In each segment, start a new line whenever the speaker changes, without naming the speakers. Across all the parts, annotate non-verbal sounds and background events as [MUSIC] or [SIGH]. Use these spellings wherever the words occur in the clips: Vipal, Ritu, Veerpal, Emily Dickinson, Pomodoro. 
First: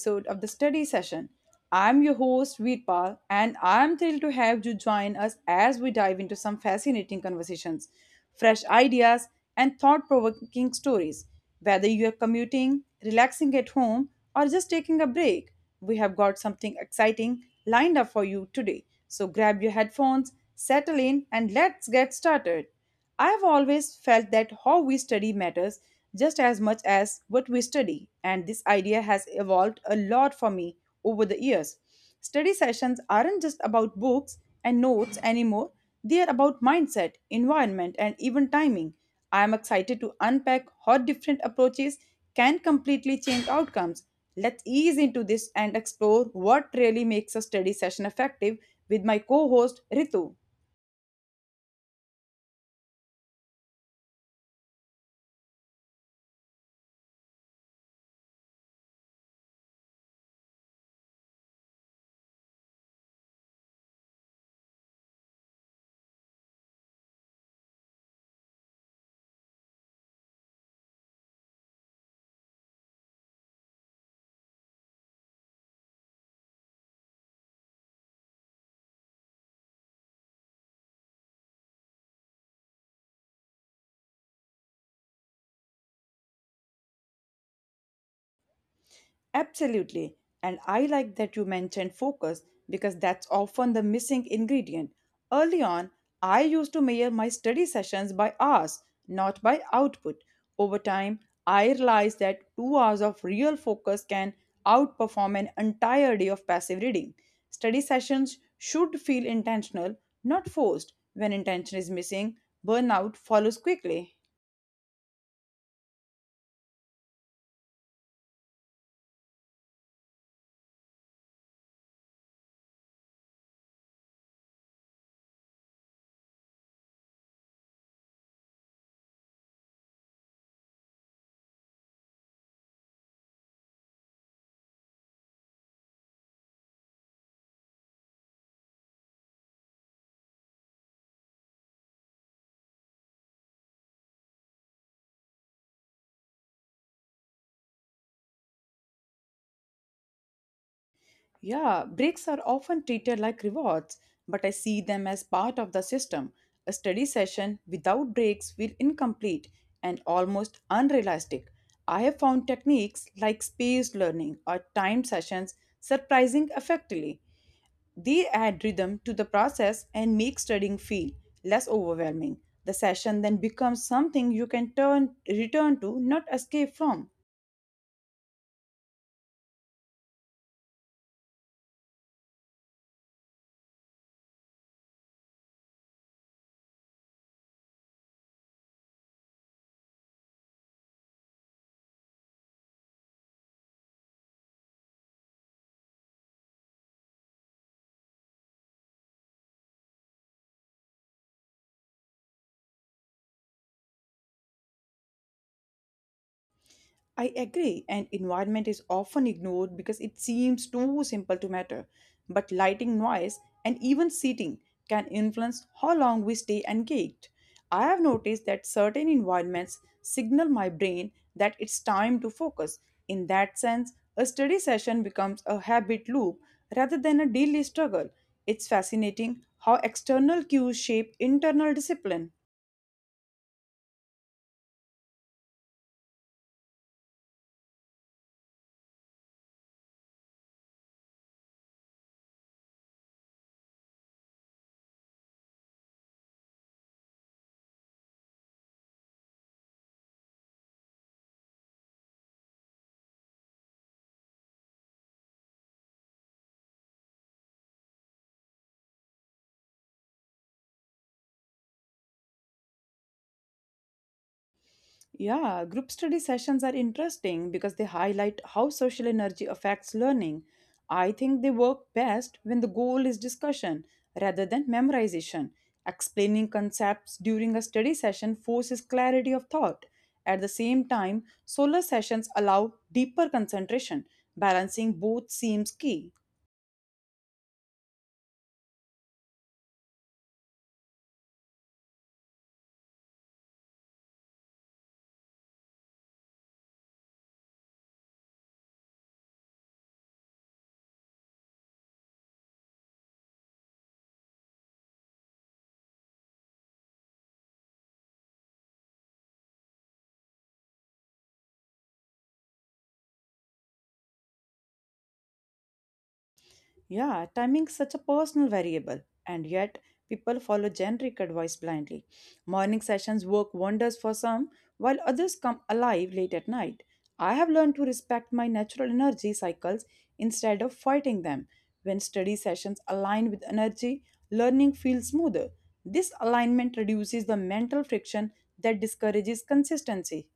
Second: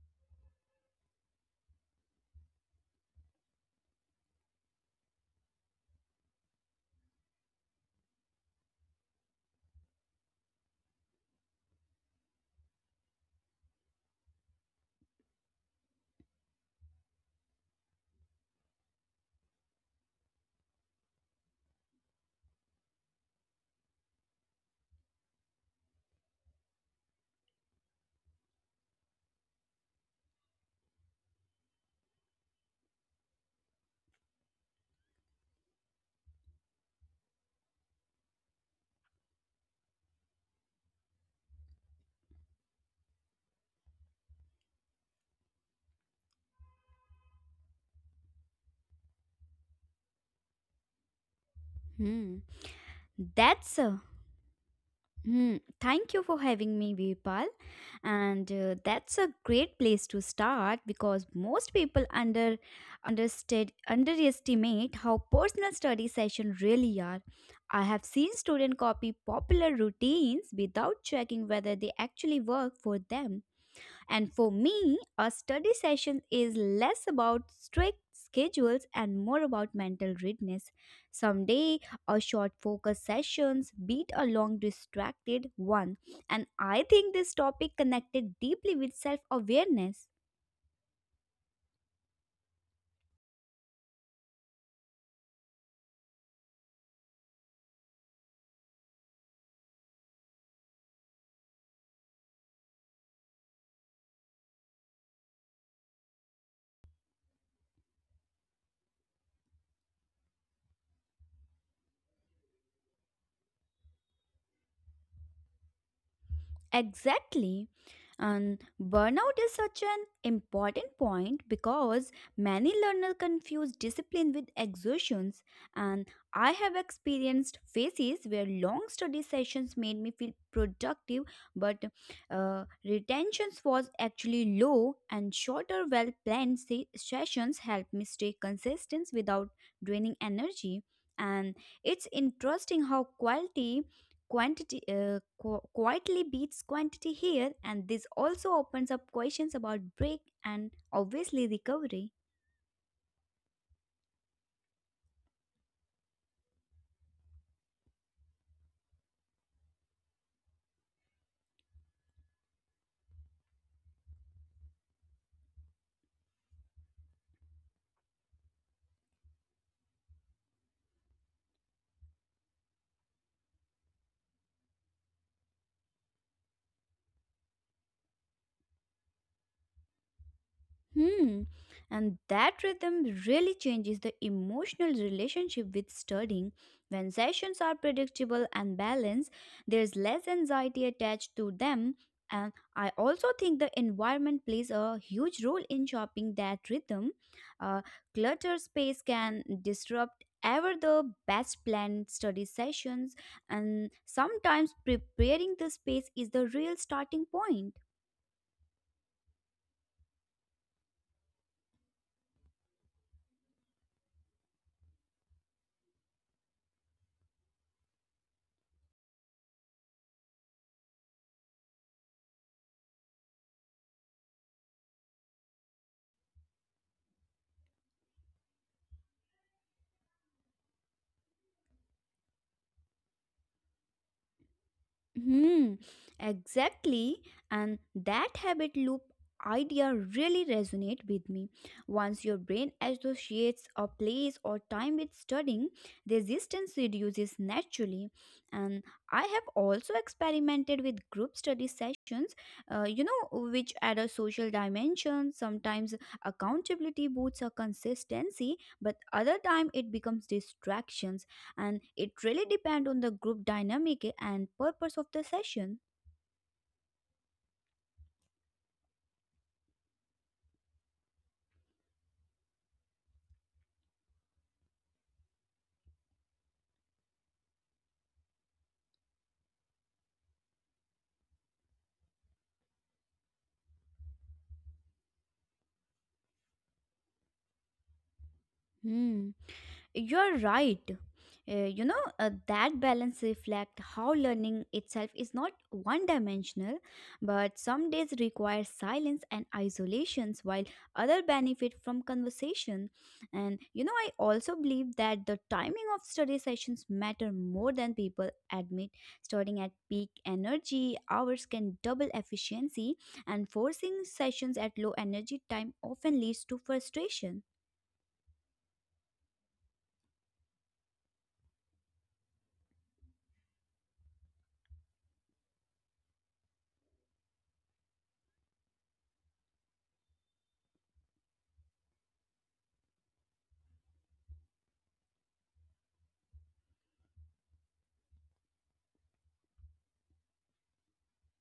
episode of the study session. I'm your host, Veerpal, and I'm thrilled to have you join us as we dive into some fascinating conversations, fresh ideas, and thought provoking stories. Whether you're commuting, relaxing at home, or just taking a break, we have got something exciting lined up for you today. So grab your headphones, settle in, and let's get started. I have always felt that how we study matters just as much as what we study, and this idea has evolved a lot for me over the years. Study sessions aren't just about books and notes anymore, they are about mindset, environment, and even timing. I am excited to unpack how different approaches can completely change outcomes. Let's ease into this and explore what really makes a study session effective with my co host Ritu.
Hmm. That's a hmm. Thank you for having me, Vipal. And That's a great place to start because most people underestimate how personal study sessions really are. I have seen students copy popular routines without checking whether they actually work for them. And for me, a study session is less about strict schedules and more about mental readiness. Someday, a short focus sessions beat a long distracted one. And I think this topic connected deeply with self-awareness.
Absolutely. And I like that you mentioned focus because that's often the missing ingredient. Early on, I used to measure my study sessions by hours, not by output. Over time, I realized that 2 hours of real focus can outperform an entire day of passive reading. Study sessions should feel intentional, not forced. When intention is missing, burnout follows quickly.
Exactly. And burnout is such an important point because many learners confuse discipline with exertions. And I have experienced phases where long study sessions made me feel productive, but retentions was actually low, and shorter, well planned sessions helped me stay consistent without draining energy. And it's interesting how quietly beats quantity here, and this also opens up questions about break and obviously recovery.
Yeah, breaks are often treated like rewards, but I see them as part of the system. A study session without breaks will incomplete and almost unrealistic. I have found techniques like spaced learning or timed sessions surprising effectively. They add rhythm to the process and make studying feel less overwhelming. The session then becomes something you can turn return to, not escape from.
Hmm. And that rhythm really changes the emotional relationship with studying. When sessions are predictable and balanced, there's less anxiety attached to them. And I also think the environment plays a huge role in shaping that rhythm. Uh, Cluttered space can disrupt ever the best planned study sessions, and sometimes preparing the space is the real starting point.
I agree, and environment is often ignored because it seems too simple to matter. But lighting, noise, and even seating can influence how long we stay engaged. I have noticed that certain environments signal my brain that it's time to focus. In that sense, a study session becomes a habit loop rather than a daily struggle. It's fascinating how external cues shape internal discipline.
Hmm, exactly. And that habit loop idea really resonate with me. Once your brain associates a place or time with studying, resistance reduces naturally. And I have also experimented with group study sessions, you know, which add a social dimension. Sometimes accountability boosts a consistency, but other time it becomes distractions and it really depends on the group dynamic and purpose of the session.
Yeah, group study sessions are interesting because they highlight how social energy affects learning. I think they work best when the goal is discussion rather than memorization. Explaining concepts during a study session forces clarity of thought. At the same time, solo sessions allow deeper concentration. Balancing both seems key.
Hmm. You're right. That balance reflects how learning itself is not one dimensional, but some days require silence and isolations, while other benefit from conversation. And you know, I also believe that the timing of study sessions matter more than people admit. Starting at peak energy hours can double efficiency, and forcing sessions at low energy time often leads to frustration.
Yeah, timing is such a personal variable, and yet people follow generic advice blindly. Morning sessions work wonders for some, while others come alive late at night. I have learned to respect my natural energy cycles instead of fighting them. When study sessions align with energy, learning feels smoother. This alignment reduces the mental friction that discourages consistency.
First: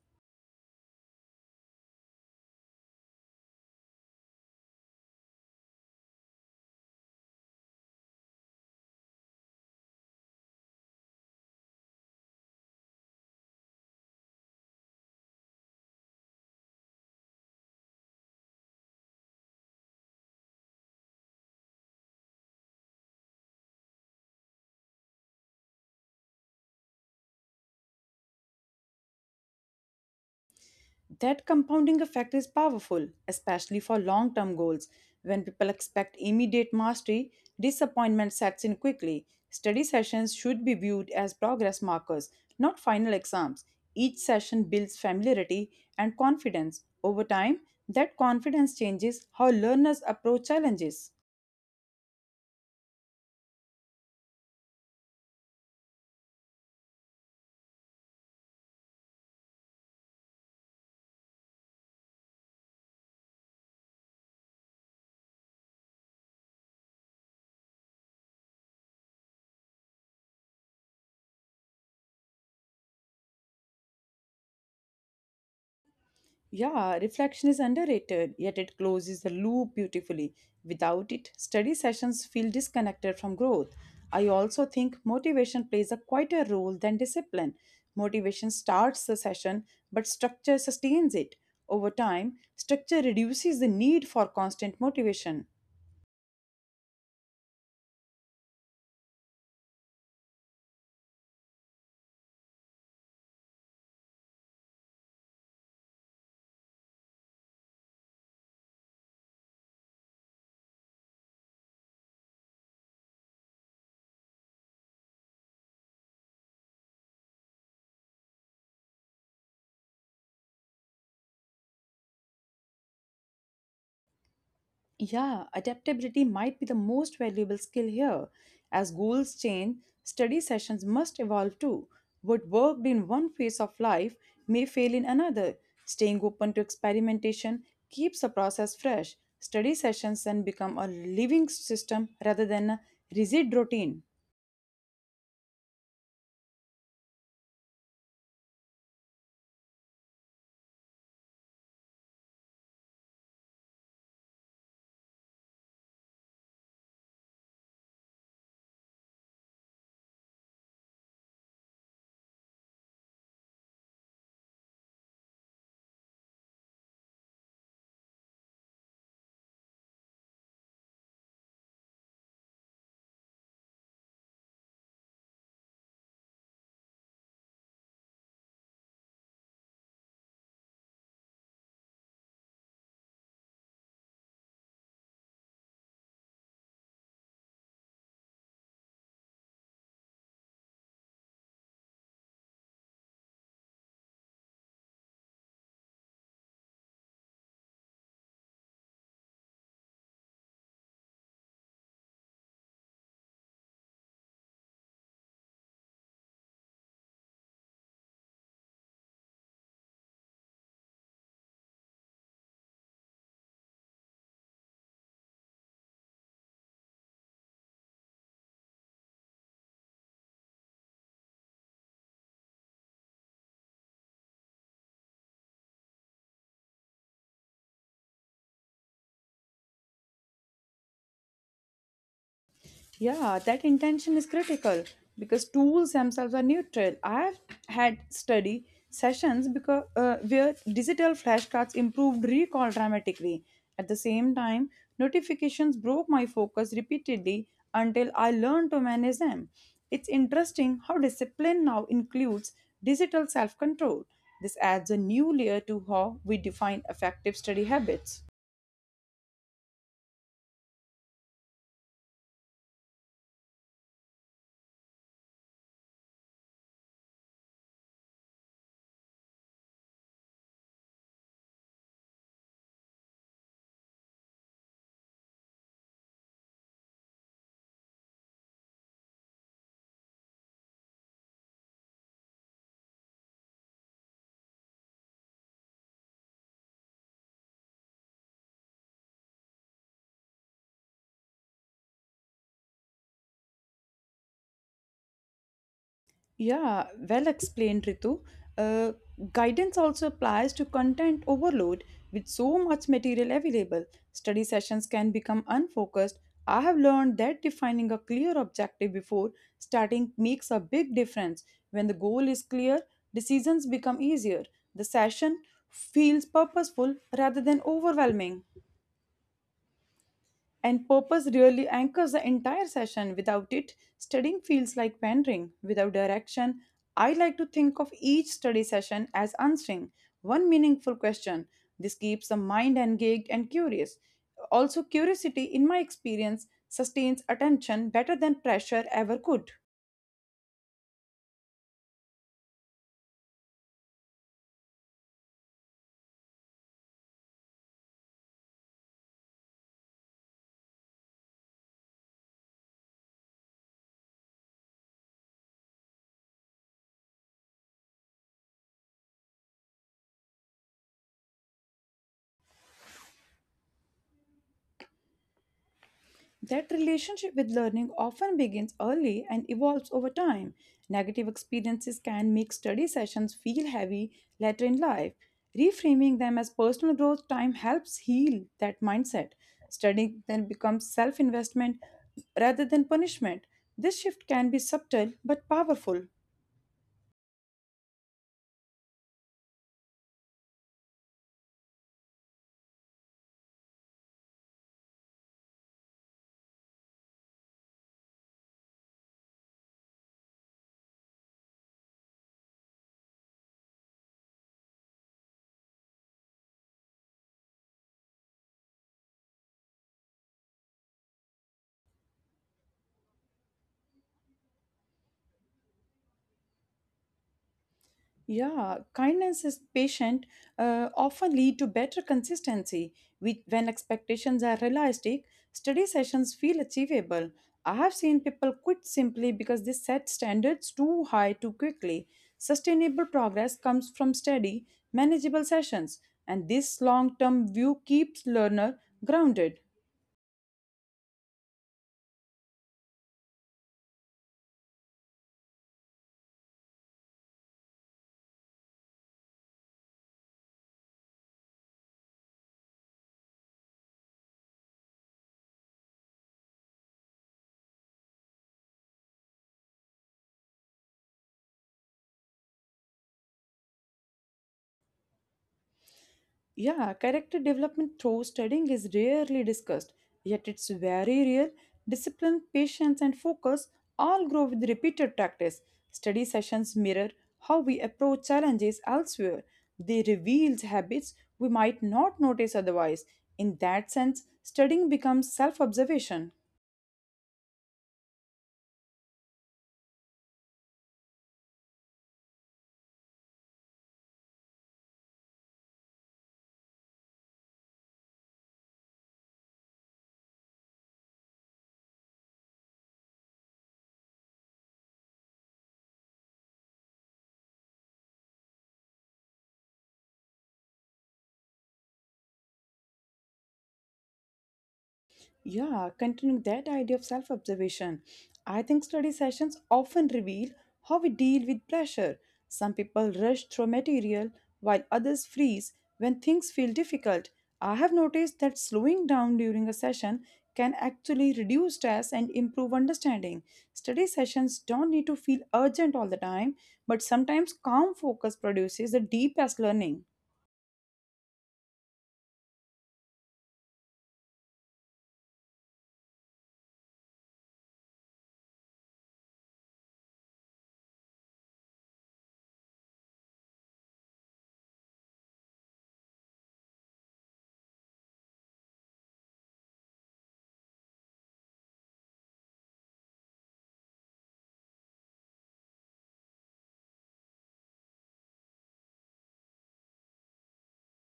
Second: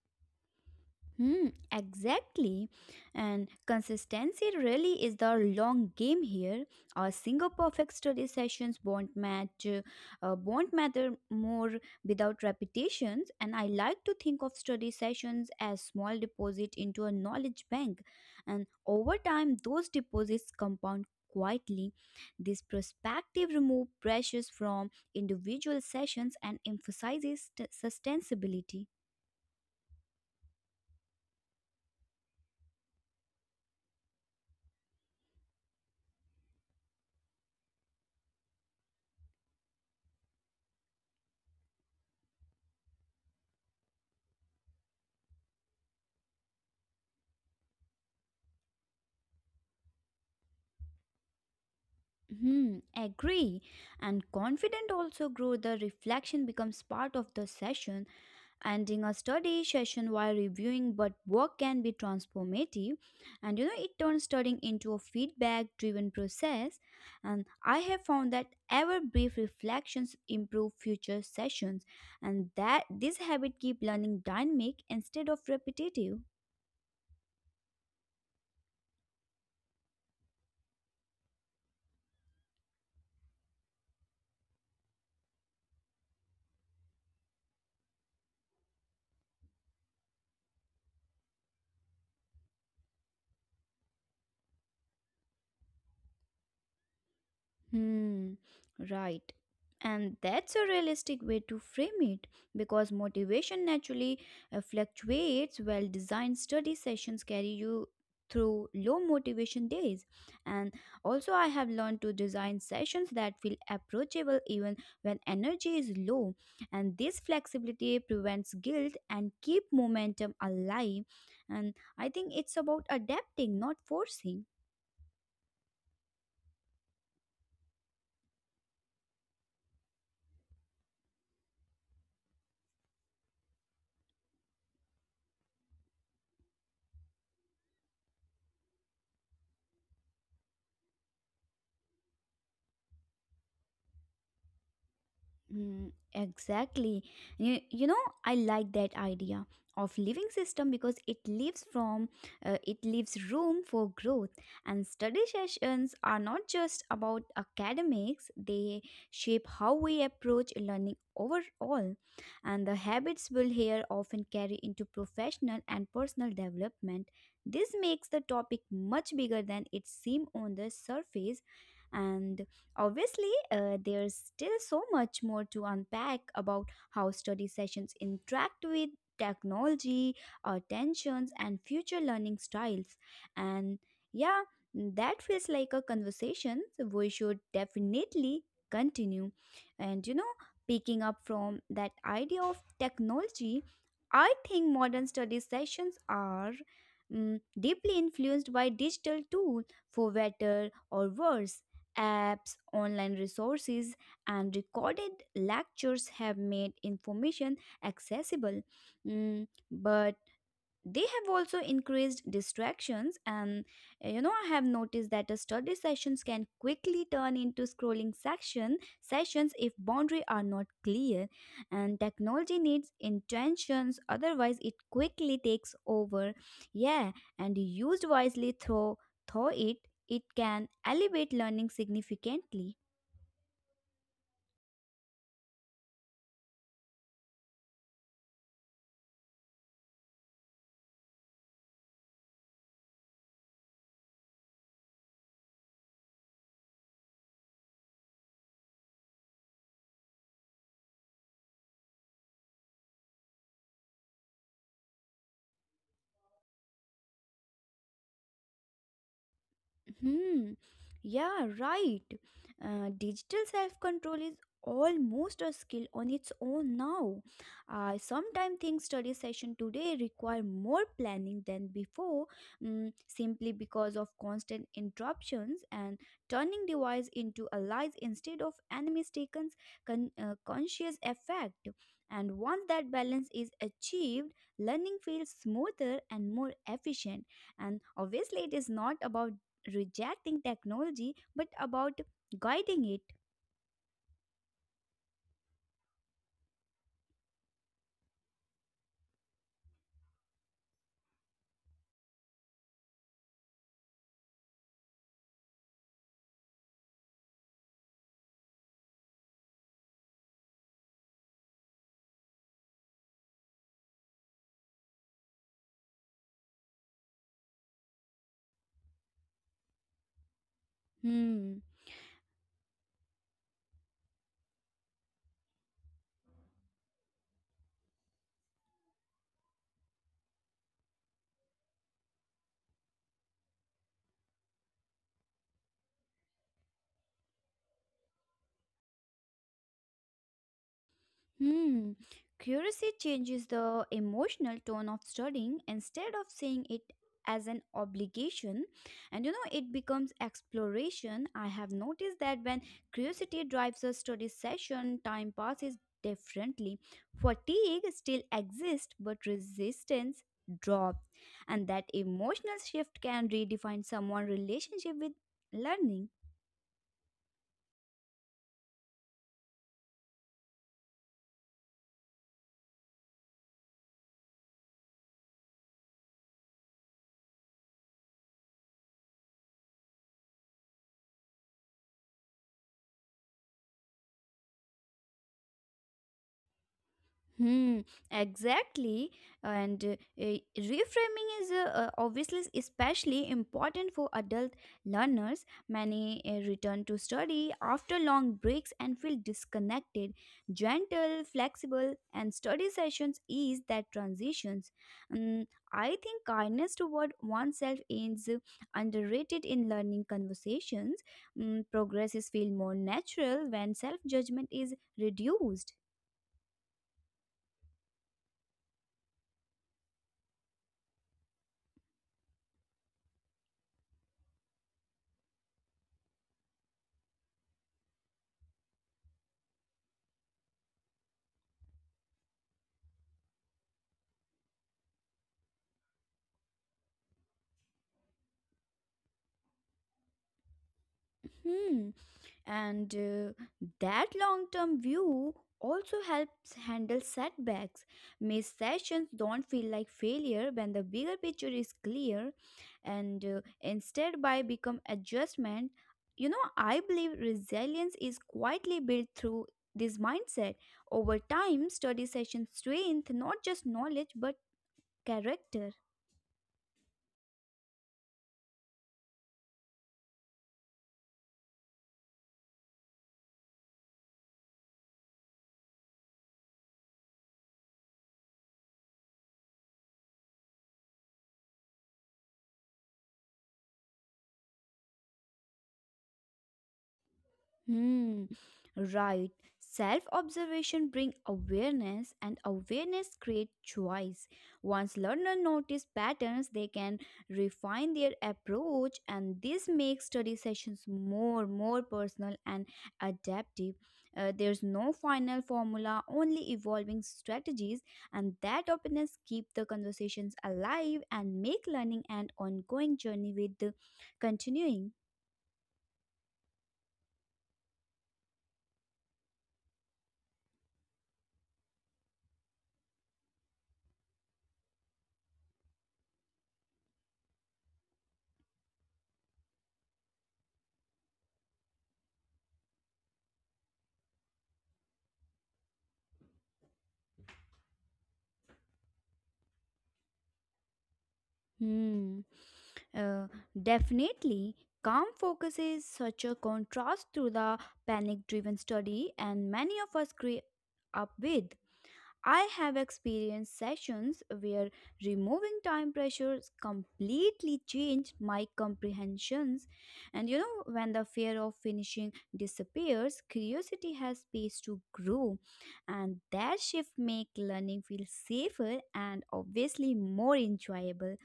Hmm, exactly. And consistency really is the long game here. A single perfect study sessions won't matter more without repetitions. And I like to think of study sessions as small deposit into a knowledge bank. And over time, those deposits compound quietly. This perspective removes pressures from individual sessions and emphasizes sustainability.
That compounding effect is powerful, especially for long term goals. When people expect immediate mastery, disappointment sets in quickly. Study sessions should be viewed as progress markers, not final exams. Each session builds familiarity and confidence. Over time, that confidence changes how learners approach challenges.
Hmm, agree. And confident also grow the reflection becomes part of the session. Ending a study session while reviewing but work can be transformative. And you know it turns studying into a feedback driven process. And I have found that ever brief reflections improve future sessions and that this habit keep learning dynamic instead of repetitive.
Yeah, reflection is underrated, yet it closes the loop beautifully. Without it, study sessions feel disconnected from growth. I also think motivation plays a quieter role than discipline. Motivation starts the session, but structure sustains it. Over time, structure reduces the need for constant motivation.
Hmm, right. And that's a realistic way to frame it because motivation naturally fluctuates. Well designed study sessions carry you through low motivation days. And also, I have learned to design sessions that feel approachable even when energy is low. And this flexibility prevents guilt and keep momentum alive. And I think it's about adapting, not forcing.
Yeah, adaptability might be the most valuable skill here. As goals change, study sessions must evolve too. What worked in one phase of life may fail in another. Staying open to experimentation keeps the process fresh. Study sessions then become a living system rather than a rigid routine.
Mm, exactly. You know, I like that idea of living system because it leaves room for growth, and study sessions are not just about academics. They shape how we approach learning overall, and the habits we'll here often carry into professional and personal development. This makes the topic much bigger than it seems on the surface. And obviously, there's still so much more to unpack about how study sessions interact with technology, attentions, and future learning styles. And yeah, that feels like a conversation we should definitely continue. And you know, picking up from that idea of technology, I think modern study sessions are deeply influenced by digital tools, for better or worse. Apps, online resources, and recorded lectures have made information accessible. But they have also increased distractions. And you know, I have noticed that a study sessions can quickly turn into scrolling section sessions if boundary are not clear, and technology needs intentions, otherwise it quickly takes over. Yeah, and used wisely through it, it can elevate learning significantly.
Yeah, that intention is critical because tools themselves are neutral. I've had study sessions because where digital flashcards improved recall dramatically. At the same time, notifications broke my focus repeatedly until I learned to manage them. It's interesting how discipline now includes digital self-control. This adds a new layer to how we define effective study habits.
Hmm. Yeah, right. Digital self control is almost a skill on its own now. I sometimes think study session today require more planning than before, simply because of constant interruptions, and turning device into allies instead of enemies taken conscious effect. And once that balance is achieved, learning feels smoother and more efficient, and obviously it is not about rejecting technology but about guiding it.
Yeah, well explained, Ritu. Uh, Guidance also applies to content overload. With so much material available, study sessions can become unfocused. I have learned that defining a clear objective before starting makes a big difference. When the goal is clear, decisions become easier. The session feels purposeful rather than overwhelming. And purpose
Hmm.
really anchors the entire session. Without it, studying feels like wandering. Without direction, I like to think of each study session as answering one meaningful question. This keeps the mind engaged and curious. Also, curiosity, in my experience, sustains attention better than pressure ever could.
Hmm. Curiosity changes the emotional tone of studying. Instead of seeing it as an obligation, and you know, it becomes exploration. I have noticed that when curiosity drives a study session, time passes differently. Fatigue still exists but resistance drops, and that emotional shift can redefine someone's relationship with learning.
That relationship with learning often begins early and evolves over time. Negative experiences can make study sessions feel heavy later in life. Reframing them as personal growth time helps heal that mindset. Studying then becomes self investment rather than punishment. This shift can be subtle but powerful.
Hmm, exactly. And reframing is obviously especially important for adult learners. Many return to study after long breaks and feel disconnected. Gentle, flexible, and study sessions ease that transitions. Mm, I think kindness toward oneself is underrated in learning conversations. Mm, progress is feel more natural when self judgment is reduced.
Yeah, kindness is patient, often lead to better consistency. We, when expectations are realistic, study sessions feel achievable. I have seen people quit simply because they set standards too high too quickly. Sustainable progress comes from steady, manageable sessions, and this long-term view keeps learner grounded.
Hmm. And that long term view also helps handle setbacks. Missed sessions don't feel like failure when the bigger picture is clear, and instead by become adjustment. You know, I believe resilience is quietly built through this mindset. Over time, study sessions strength not just knowledge but character.
Yeah, character development through studying is rarely discussed, yet it's very real. Discipline, patience, and focus all grow with repeated practice. Study sessions mirror how we approach challenges elsewhere. They reveal habits we might not notice otherwise. In that sense, studying becomes self observation.
Hmm, right. Self observation bring awareness and awareness create choice. Once learner notice patterns, they can refine their approach, and this makes study sessions more personal and adaptive. There's no final formula, only evolving strategies, and that openness keep the conversations alive and make learning an ongoing journey with the continuing.
Yeah, continuing that idea of self observation, I think study sessions often reveal how we deal with pressure. Some people rush through material while others freeze when things feel difficult. I have noticed that slowing down during a session can actually reduce stress and improve understanding. Study sessions don't need to feel urgent all the time, but sometimes calm focus produces the deepest learning.
Hmm. Uh, Definitely, calm focus is such a contrast to the panic driven study, and many of us grew up with. I have experienced sessions where removing time pressures completely changed my comprehensions. And you know, when the fear of finishing disappears, curiosity has space to grow. And that shift makes learning feel safer and obviously more enjoyable.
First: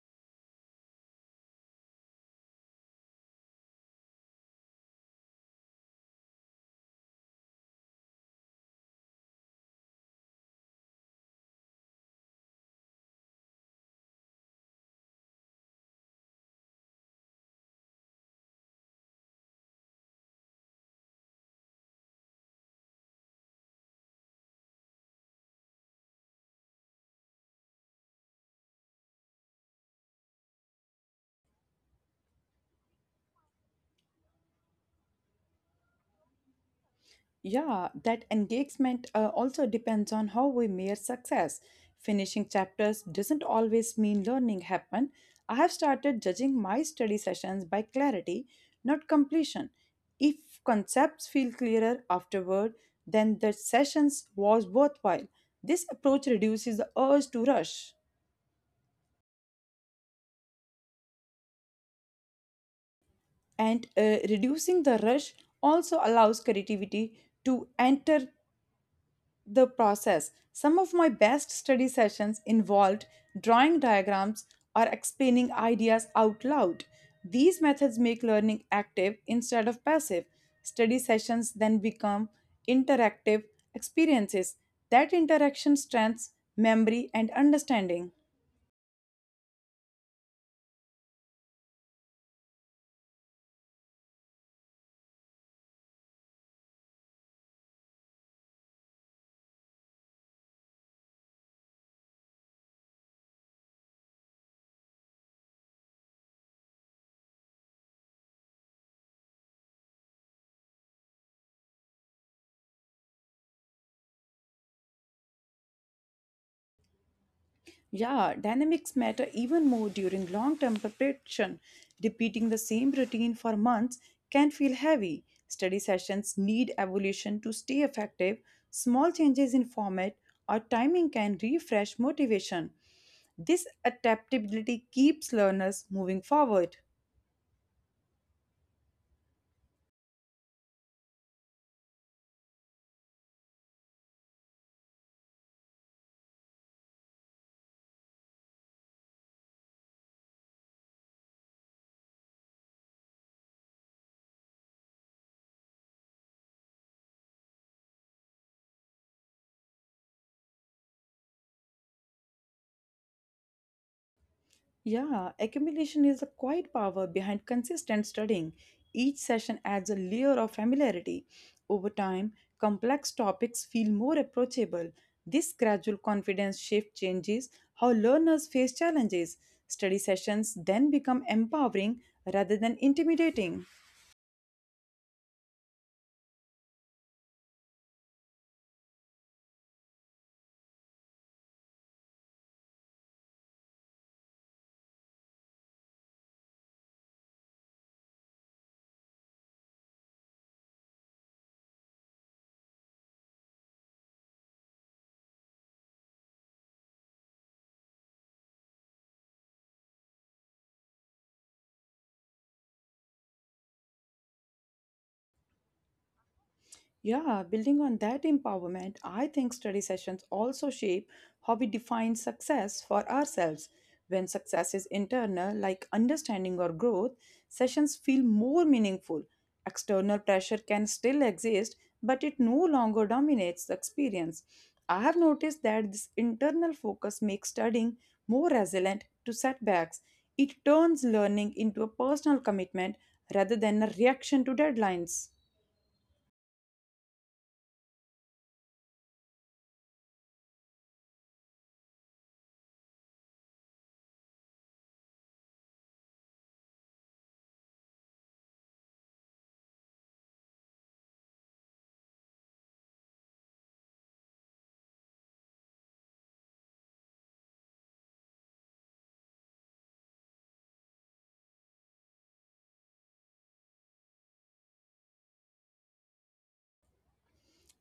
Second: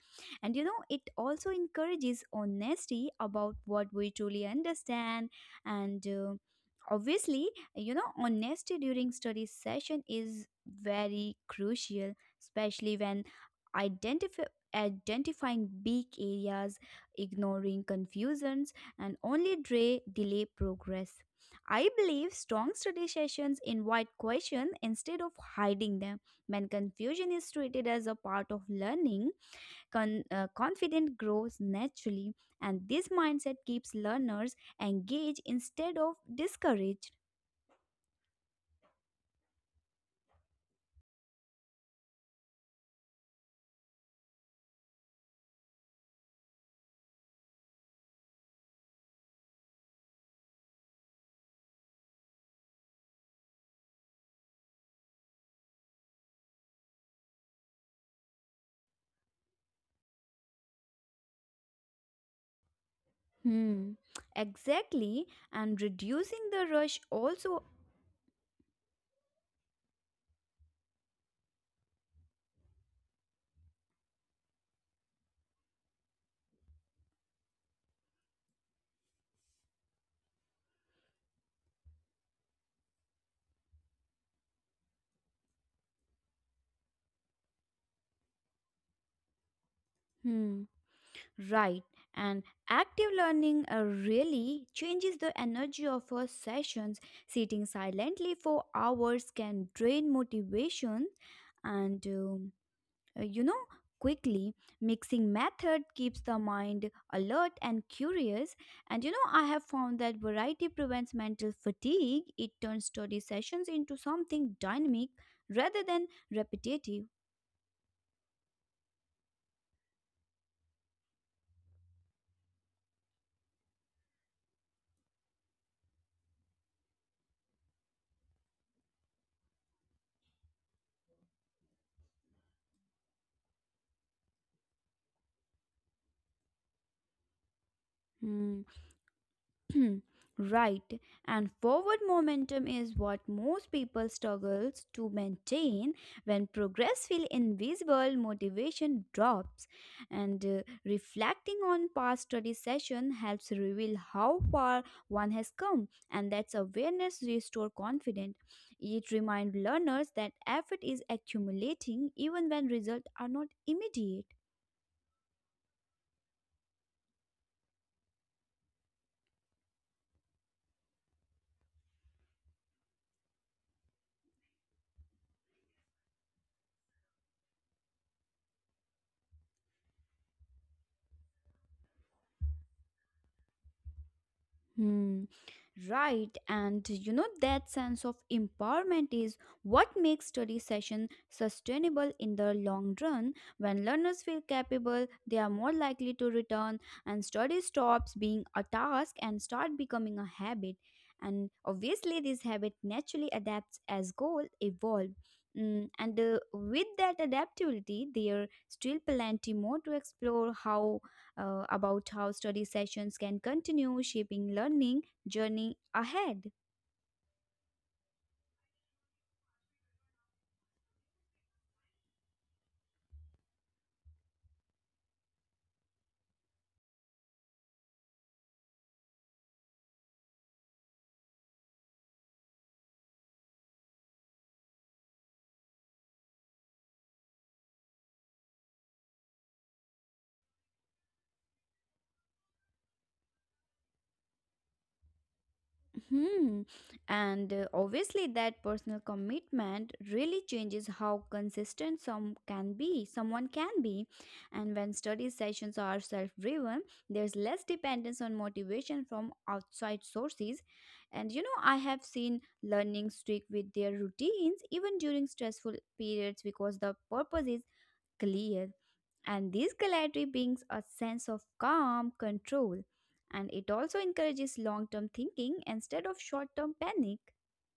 And you know, it also encourages honesty about what we truly understand. And obviously, you know, honesty during study session is very crucial, especially when identify identifying big areas, ignoring confusions, and only delay progress. I believe strong study sessions invite questions instead of hiding them. When confusion is treated as a part of learning, confidence grows naturally, and this mindset keeps learners engaged instead of discouraged.
Yeah, that engagement also depends on how we measure success. Finishing chapters doesn't always mean learning happened. I have started judging my study sessions by clarity, not completion. If concepts feel clearer afterward, then the sessions was worthwhile. This approach reduces the urge to rush, and
Hmm,
reducing the
exactly.
rush
And
also
reducing
allows
the rush
creativity
also.
to enter the process. Some of my best study sessions involved drawing diagrams or explaining ideas out loud. These methods make learning active instead of passive. Study sessions then become interactive experiences. That interaction strengthens memory and understanding.
Hmm, right. And active learning really changes the energy of our sessions. Sitting silently for hours can drain motivation. And. You know, quickly mixing method keeps the mind alert and curious, and you know I have found that variety prevents mental fatigue. It turns study sessions into something dynamic rather than repetitive.
Yeah, dynamics matter even more during long term preparation. Repeating the same routine for months can feel heavy. Study sessions need evolution to stay effective. Small changes in format or timing can refresh motivation. This adaptability keeps learners moving forward.
Hmm. [CLEARS THROAT] Right. And forward momentum is what most people struggles to maintain. When progress feels invisible, motivation drops, and reflecting on past study session helps reveal how far one has come, and that's awareness restore confidence. It reminds learners that effort is accumulating even when results are not immediate.
Yeah, accumulation is a quiet power behind consistent studying. Each session adds a layer of familiarity. Over time, complex topics feel more approachable. This gradual confidence shift changes how learners face challenges. Study sessions then become empowering rather than intimidating.
Hmm, right. And you know, that sense of empowerment is what makes study session sustainable in the long run. When learners feel capable, they are more likely to return, and study stops being a task and start becoming a habit. And obviously, this habit naturally adapts as goal evolve. Mm, and with that adaptability, there are still plenty more to explore how about how study sessions can continue shaping learning journey ahead.
Yeah, building on that empowerment, I think study sessions also shape how we define success for ourselves. When success is internal, like understanding or growth, sessions feel more meaningful. External pressure can still exist, but it no longer dominates the experience. I have noticed that this internal focus makes studying more resilient to setbacks. It turns learning into a personal commitment rather than a reaction to deadlines.
Hmm. And obviously, that personal commitment really changes how consistent some can be, someone can be. And when study sessions are self-driven, there's less dependence on motivation from outside sources. And you know, I have seen learning stick with their routines even during stressful periods because the purpose is clear, and these clarity brings a sense of calm control, and it also encourages long term thinking instead of short term panic.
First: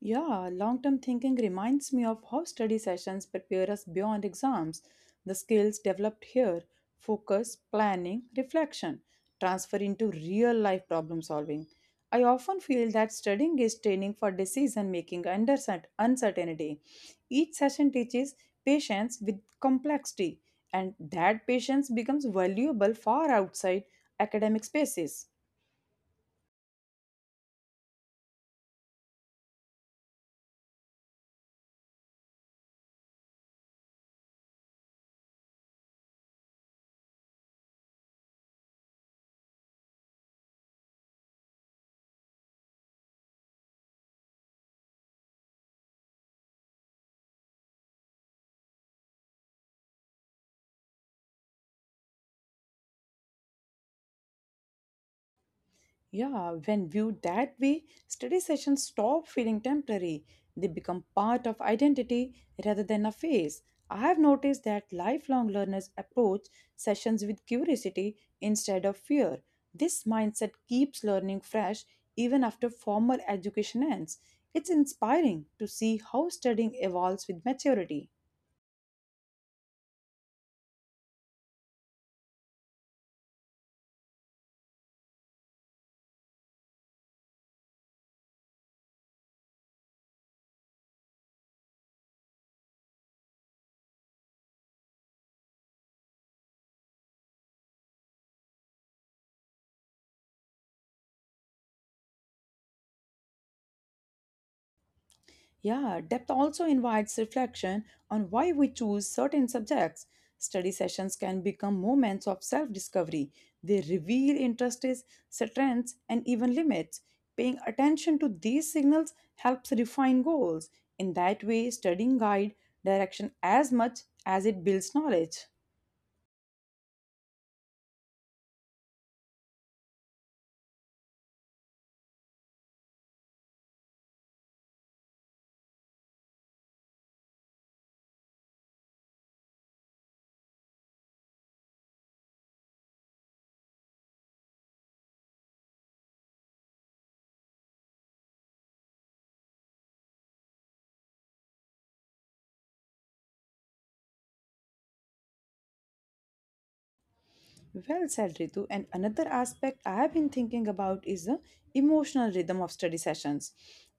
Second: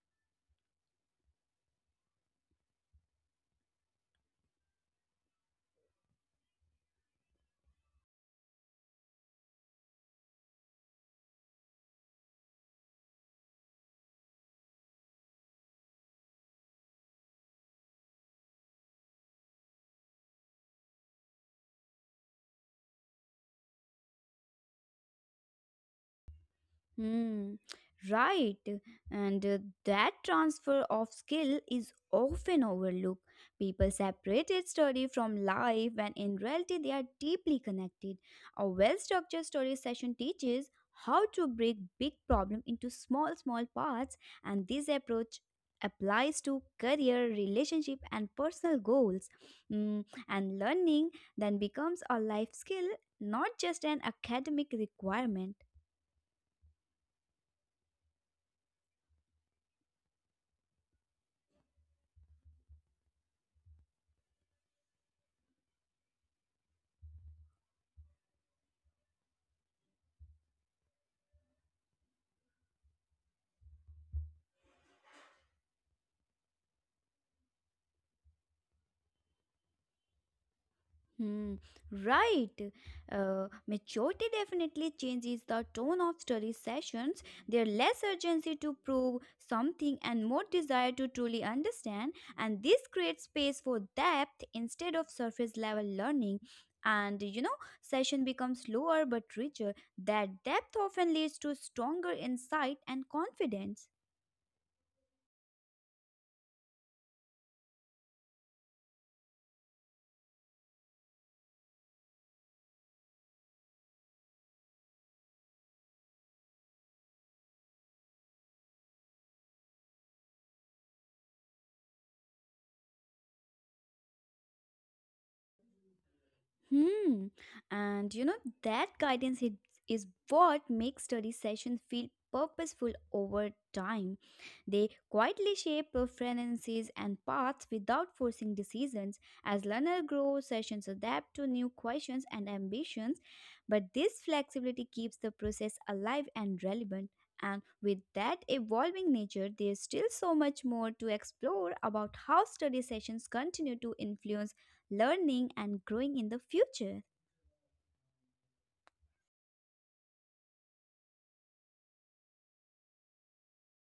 Yeah, long term thinking reminds me of how study sessions prepare us beyond exams. The skills developed here focus, planning, reflection transfer into real life problem solving. I often feel that studying is training for decision making under uncertainty. Each session teaches patience with complexity, and that patience becomes valuable far outside academic spaces.
Hmm, right. And that transfer of skill is often overlooked. People separated study from life when in reality they are deeply connected. A well structured study session teaches how to break big problem into small parts, and this approach applies to career relationship and personal goals. Hmm, and learning then becomes a life skill, not just an academic requirement.
Yeah, when viewed that way, study sessions stop feeling temporary. They become part of identity rather than a phase. I have noticed that lifelong learners approach sessions with curiosity instead of fear. This mindset keeps learning fresh even after formal education ends. It's inspiring to see how studying evolves with maturity.
Hmm, right. Maturity definitely changes the tone of study sessions. There less urgency to prove something and more desire to truly understand, and this creates space for depth instead of surface level learning. And you know, session becomes slower but richer. That depth often leads to stronger insight and confidence.
Yeah, depth also invites reflection on why we choose certain subjects. Study sessions can become moments of self discovery. They reveal interests, strengths, and even limits. Paying attention to these signals helps refine goals. In that way, studying guide direction as much as it builds knowledge.
Hmm. And you know, that guidance is, is what makes study sessions feel purposeful over time. They quietly shape preferences and paths without forcing decisions. As learners grow, sessions adapt to new questions and ambitions. But this flexibility keeps the process alive and relevant. And with that evolving nature, there's still so much more to explore about how study sessions continue to influence learning and growing in the future.
Well said, Ritu. And another aspect I have been thinking about is the emotional rhythm of study sessions.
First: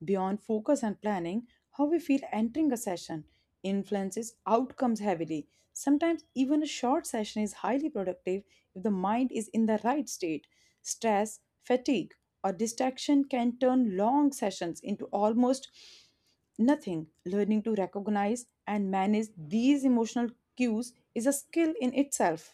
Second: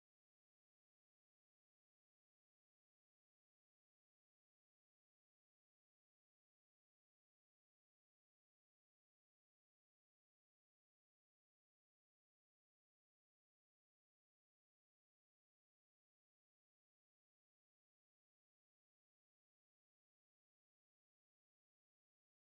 Beyond focus and planning, how we feel entering a session influences outcomes heavily. Sometimes, even a short session is highly productive if the mind is in the right state. Stress, fatigue, or distraction can turn long sessions into almost nothing. Learning to recognize and manage these emotional cues is a skill in itself.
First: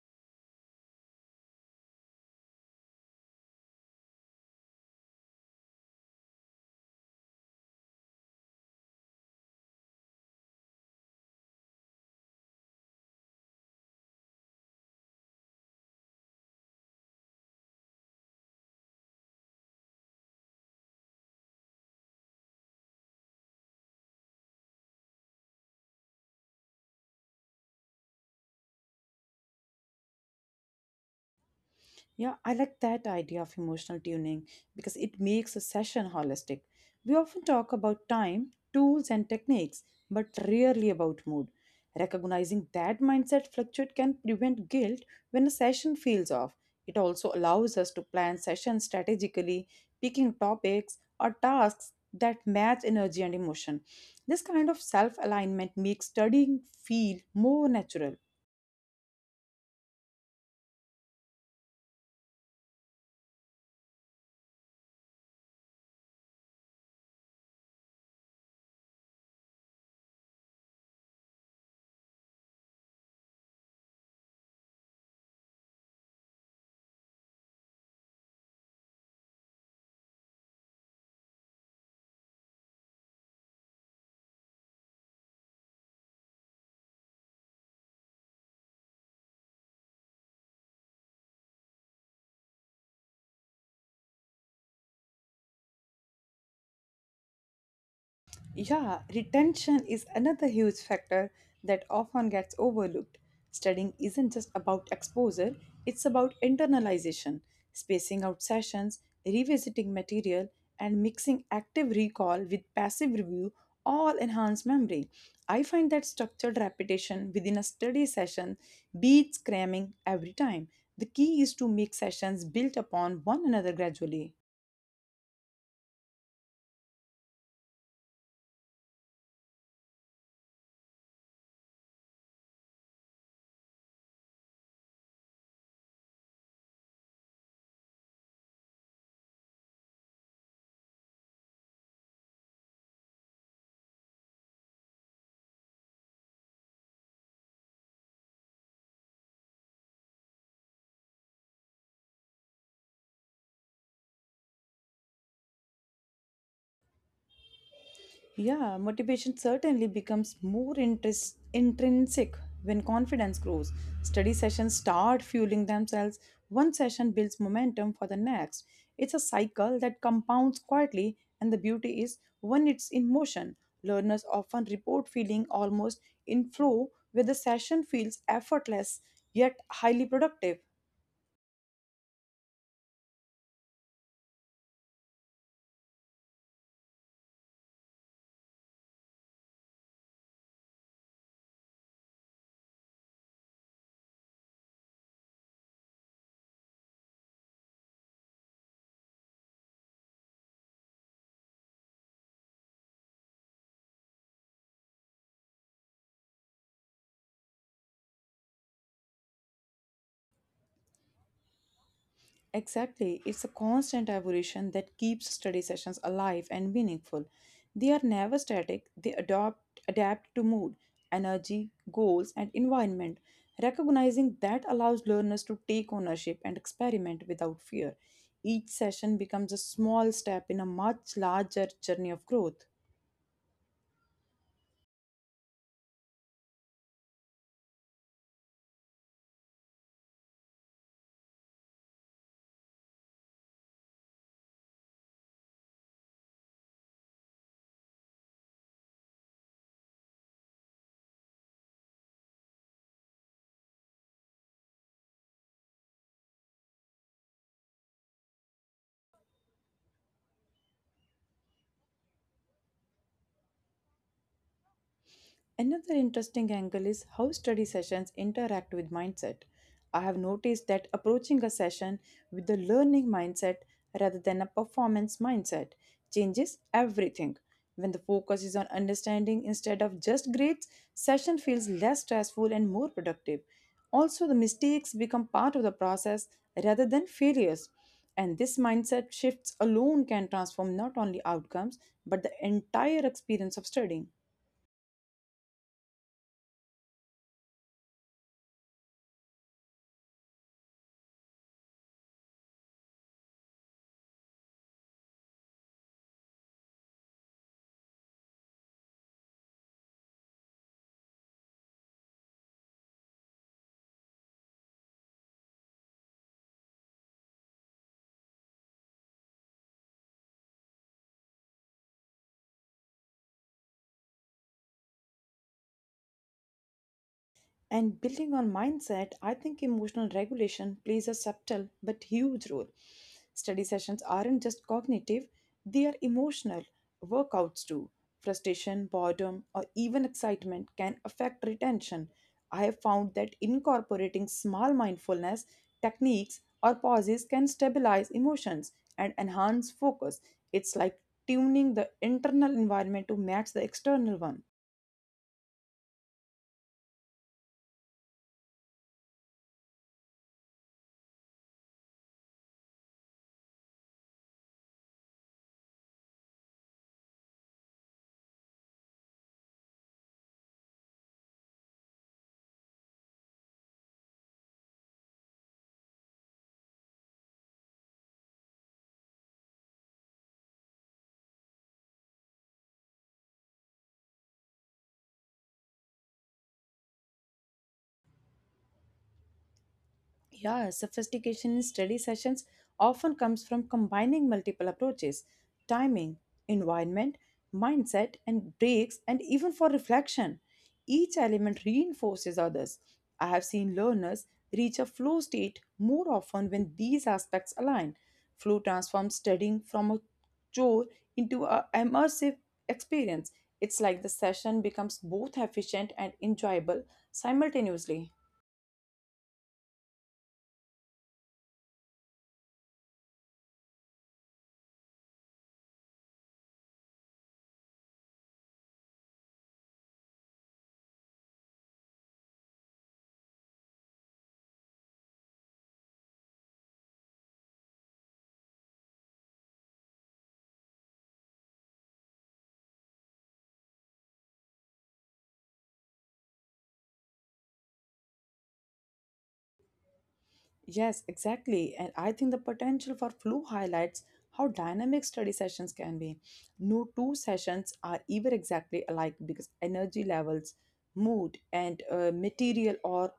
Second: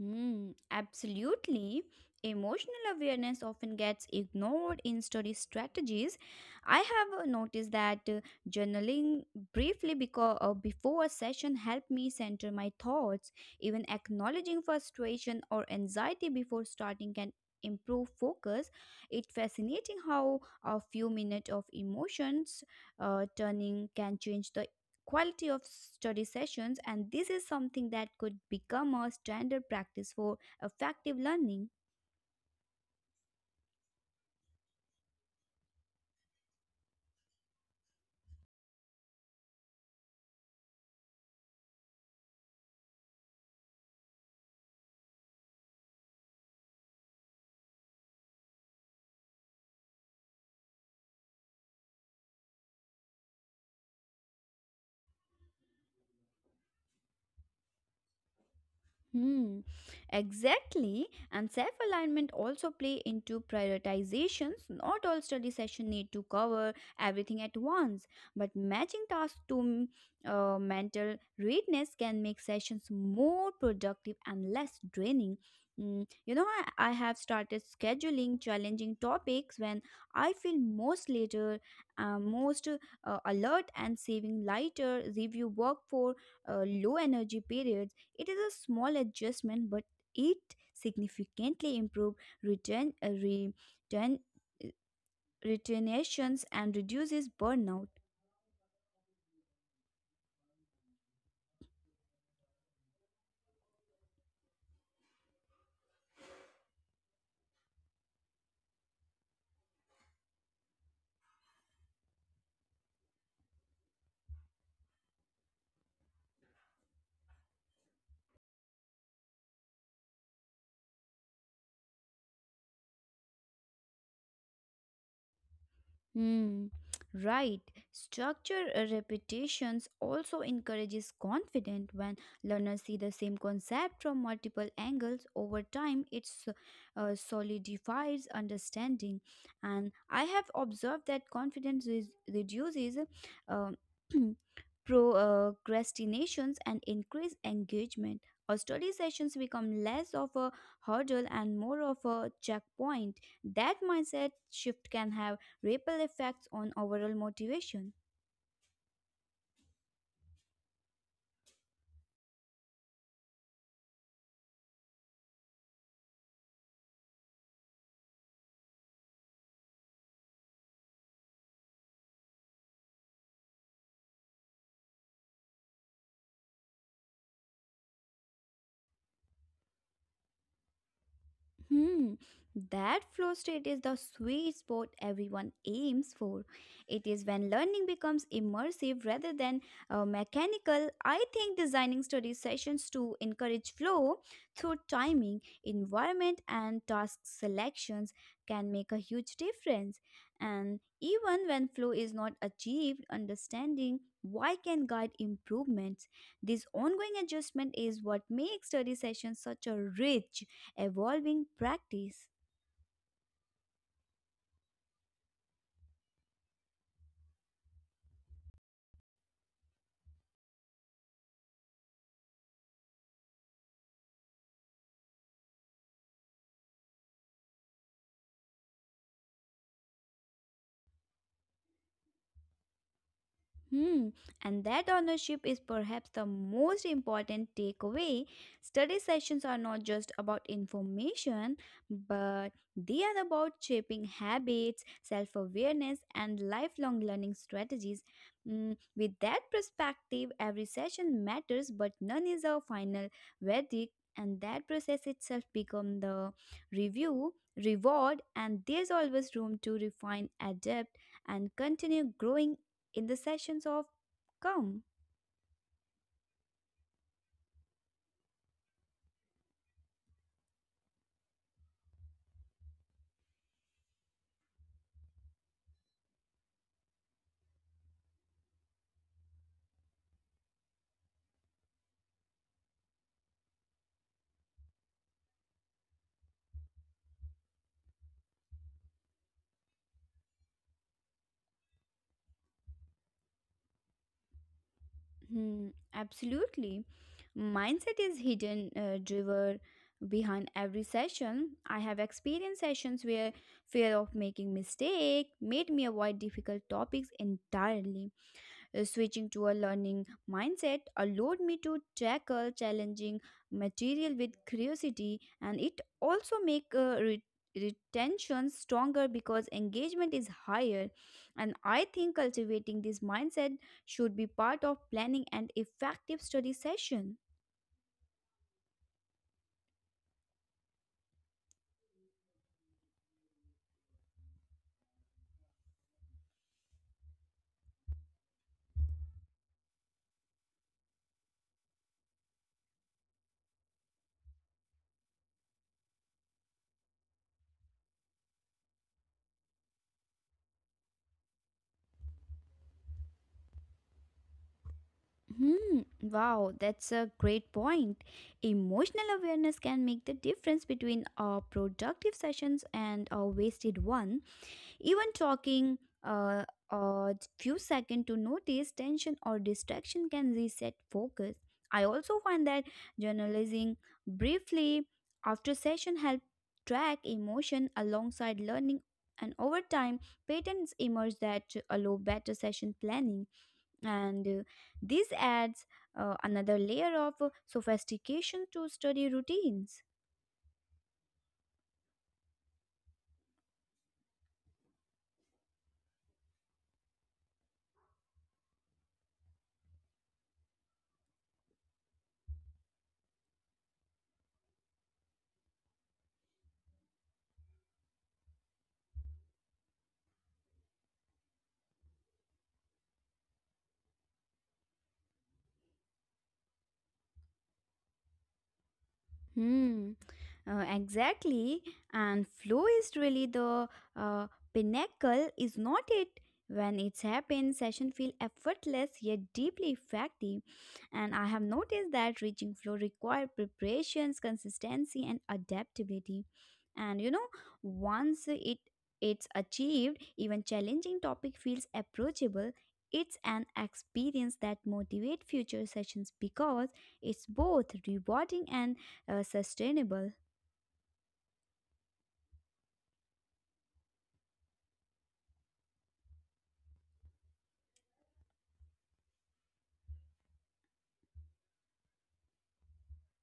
Hmm, absolutely. Emotional awareness often gets ignored in study strategies. I have noticed that journaling briefly before a session helped me center my thoughts. Even acknowledging frustration or anxiety before starting can improve focus. It's fascinating how a few minutes of emotions turning can change the quality of study sessions, and this is something that could become a standard practice for effective learning.
Yeah, I like that idea of emotional tuning because it makes a session holistic. We often talk about time, tools, and techniques, but rarely about mood. Recognizing that mindset fluctuate can prevent guilt when a session feels off. It also allows us to plan sessions strategically, picking topics or tasks that match energy and emotion. This kind of self alignment makes studying feel more natural.
Hmm, exactly. And self alignment also play into prioritizations. Not all study session need to cover everything at once, but matching tasks to mental readiness can make sessions more productive and less draining. You know, I have started scheduling challenging topics when I feel most later, most alert, and saving lighter review work for low energy periods. It is a small adjustment, but it significantly improves return, uh, retentions and reduces burnout.
Yeah, retention is another huge factor that often gets overlooked. Studying isn't just about exposure, it's about internalization, spacing out sessions, revisiting material, and mixing active recall with passive review all enhance memory. I find that structured repetition within a study session beats cramming every time. The key is to make sessions built upon one another gradually.
Hmm, right. Structure repetitions also encourages confidence when learners see the same concept from multiple angles over time. It solidifies understanding, and I have observed that confidence is, reduces um [CLEARS THROAT] procrastinations and increase engagement. Our study sessions become less of a hurdle and more of a checkpoint. That mindset shift can have ripple effects on overall motivation.
Yeah, motivation certainly becomes more interest, intrinsic when confidence grows. Study sessions start fueling themselves. One session builds momentum for the next. It's a cycle that compounds quietly, and the beauty is when it's in motion. Learners often report feeling almost in flow, where the session feels effortless yet highly productive.
Hmm, that flow state is the sweet spot everyone aims for. It is when learning becomes immersive rather than mechanical. I think designing study sessions to encourage flow through timing, environment, and task selections can make a huge difference. And even when flow is not achieved, understanding why can guide improvements. This ongoing adjustment is what makes study sessions such a rich evolving practice.
Exactly. It's a constant evolution that keeps study sessions alive and meaningful. They are never static, they adopt, adapt to mood, energy, goals, and environment. Recognizing that allows learners to take ownership and experiment without fear. Each session becomes a small step in a much larger journey of growth.
Hmm, and that ownership is perhaps the most important takeaway. Study sessions are not just about information, but they are about shaping habits, self awareness, and lifelong learning strategies. With that perspective, every session matters, but none is a final verdict, and that process itself becomes the review, reward, and there's always room to refine, adapt, and continue growing in the sessions of come.
Another interesting angle is how study sessions interact with mindset. I have noticed that approaching a session with a learning mindset rather than a performance mindset changes everything. When the focus is on understanding instead of just grades, session feels less stressful and more productive. Also, the mistakes become part of the process rather than failures. And this mindset shifts alone can transform not only outcomes but the entire experience of studying.
Hmm, absolutely. Mindset is hidden driver behind every session. I have experienced sessions where fear of making mistake made me avoid difficult topics entirely. Switching to a learning mindset allowed me to tackle challenging material with curiosity, and it also make retention stronger because engagement is higher. And I think cultivating this mindset should be part of planning an effective study session.
And building on mindset, I think emotional regulation plays a subtle but huge role. Study sessions aren't just cognitive, they are emotional. Workouts too. Frustration, boredom, or even excitement can affect retention. I have found that incorporating small mindfulness techniques or pauses can stabilize emotions and enhance focus. It's like tuning the internal environment to match the external one.
Hmm, wow, that's a great point. Emotional awareness can make the difference between a productive sessions and a wasted one. Even talking a few seconds to notice tension or distraction can reset focus. I also find that journalizing briefly after session help track emotion alongside learning, and over time patterns emerge that allow better session planning, and this adds another layer of sophistication to study routines.
Yeah, sophistication in study sessions often comes from combining multiple approaches timing, environment, mindset, and breaks, and even for reflection. Each element reinforces others. I have seen learners reach a flow state more often when these aspects align. Flow transforms studying from a chore into an immersive experience. It's like the session becomes both efficient and enjoyable simultaneously.
Hmm. Exactly. And flow is really the uh, pinnacle, is not it? When it's happens, session feel effortless yet deeply effective. And I have noticed that reaching flow require preparations, consistency, and adaptability. And you know, once it's achieved, even challenging topic feels approachable. It's an experience that motivate future sessions because it's both rewarding and sustainable.
Yes, exactly. And I think the potential for flu highlights how dynamic study sessions can be. No two sessions are ever exactly alike because energy levels, mood, and material or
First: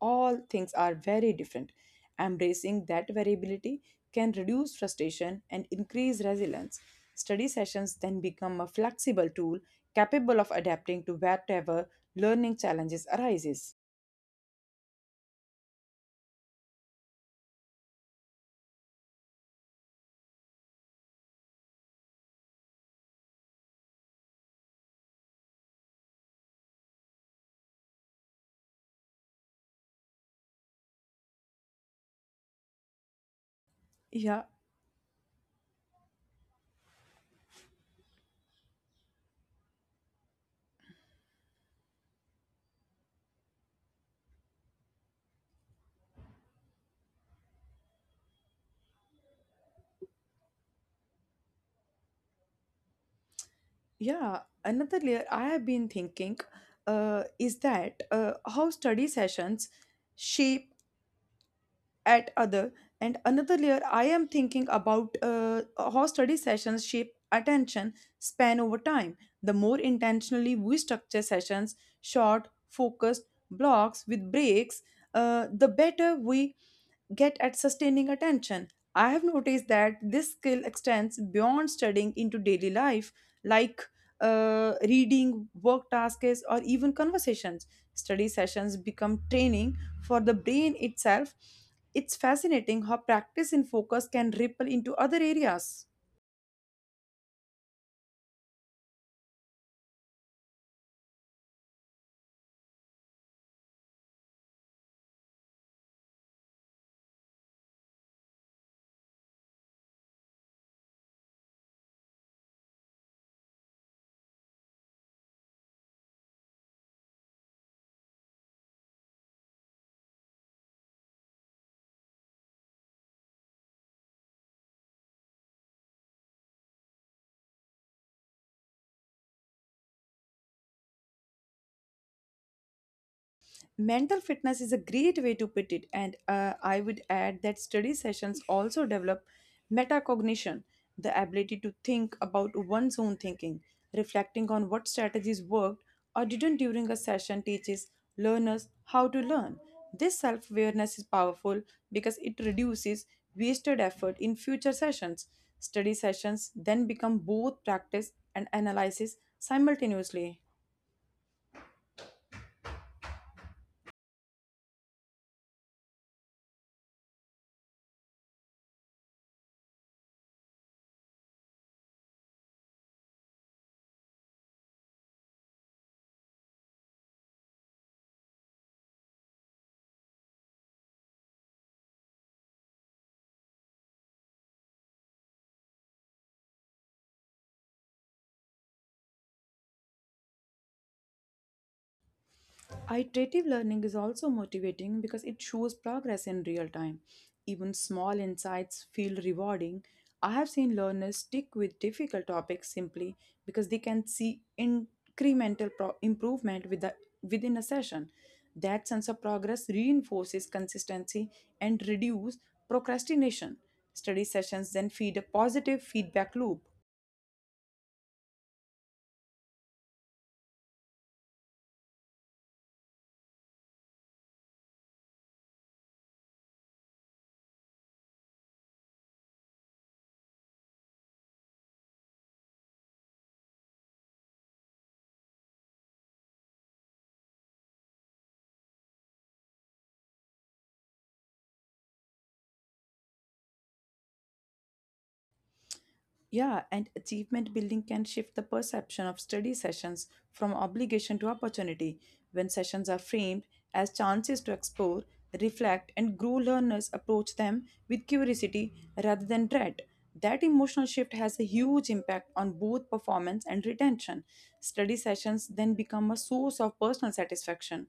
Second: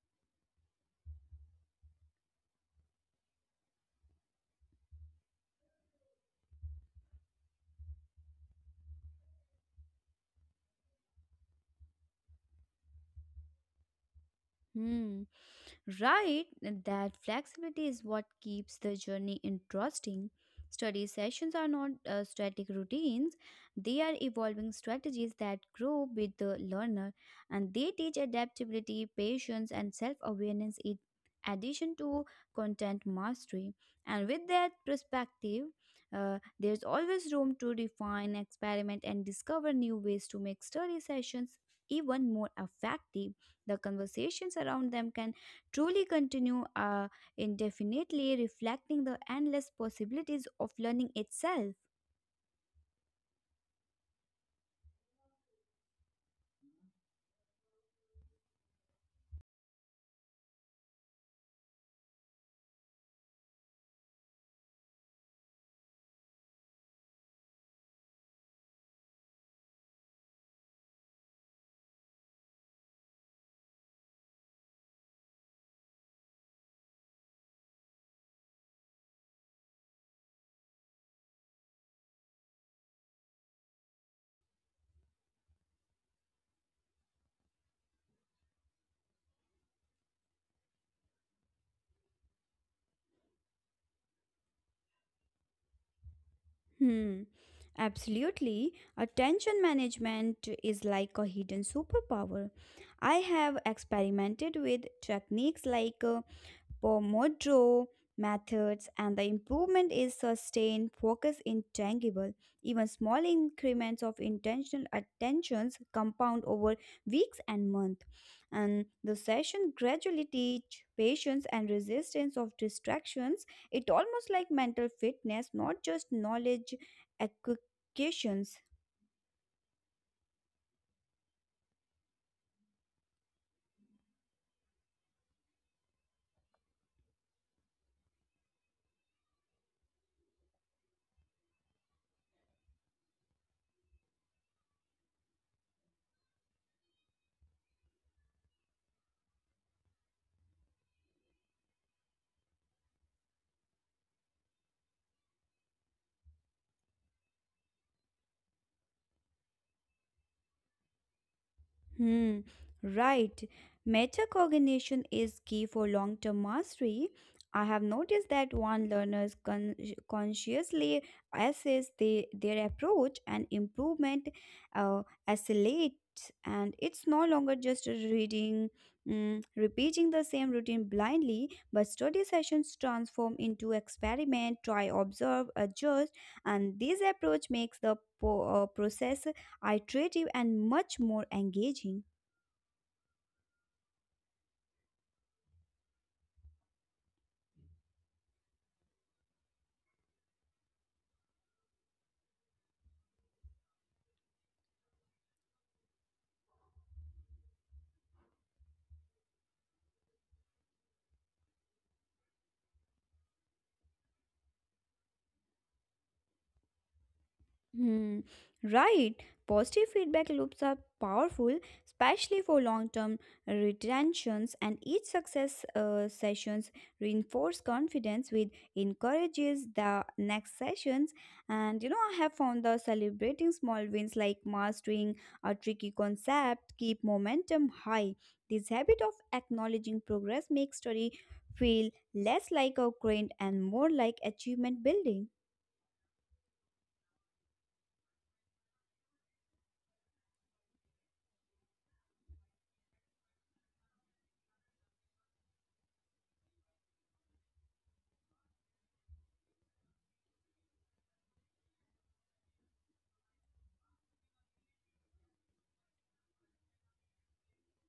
all things are very different. Embracing that variability can reduce frustration and increase resilience. Study sessions then become a flexible tool capable of adapting to whatever learning challenges arises.
Hmm. Right, that flexibility is what keeps the journey interesting. Study sessions are not static routines, they are evolving strategies that grow with the learner, and they teach adaptability, patience, and self awareness in addition to content mastery. And
Yeah,
with that perspective, there's always room to refine, experiment, and discover new ways to make study sessions even more effective. The conversations around them can truly continue indefinitely, reflecting the endless possibilities of learning itself.
Yeah, another layer I have been thinking is that how study sessions shape at other and another layer I am thinking about how study sessions shape attention span over time, the more intentionally we structure sessions, short focused blocks with breaks, the better we get at sustaining attention. I have noticed that this skill extends beyond studying into daily life, like reading, work tasks, or even conversations. Study sessions become training for the brain itself, it's fascinating how practice and focus can ripple into other areas.
Hmm. Absolutely. Attention management is like a hidden superpower. I have experimented with techniques like Pomodoro methods, and the improvement is sustained focus in tangible. Even small increments of intentional attentions compound over weeks and months. And the session gradually teach patience and resistance of distractions. It almost like mental fitness, not just knowledge acquisitions.
Mental fitness is a great way to put it, and I would add that study sessions also develop metacognition, the ability to think about one's own thinking. Reflecting on what strategies worked or didn't during a session teaches learners how to learn. This self-awareness is powerful because it reduces wasted effort in future sessions. Study sessions then become both practice and analysis simultaneously.
Hmm, right. Metacognition is key for long term mastery. I have noticed that one learners consciously assess the, their approach and improvement accelerates, and it's no longer just a reading, repeating the same routine blindly, but study sessions transform into experiment, try, observe, adjust, and this approach makes the process iterative, and much more engaging.
Iterative learning is also motivating because it shows progress in real time. Even small insights feel rewarding. I have seen learners stick with difficult topics simply because they can see incremental improvement within a session. That sense of progress reinforces consistency and reduces procrastination. Study sessions then feed a positive feedback loop.
Hmm, right. Positive feedback loops are powerful, especially for long-term retentions, and each success sessions reinforce confidence, which encourages the next sessions. And you know, I have found the celebrating small wins like mastering a tricky concept keep momentum high. This habit of acknowledging progress makes study feel less like a grind and more like achievement building.
Yeah, and achievement building can shift the perception of study sessions from obligation to opportunity. When sessions are framed as chances to explore, reflect, and grow, learners approach them with curiosity rather than dread. That emotional shift has a huge impact on both performance and retention. Study sessions then become a source of personal satisfaction.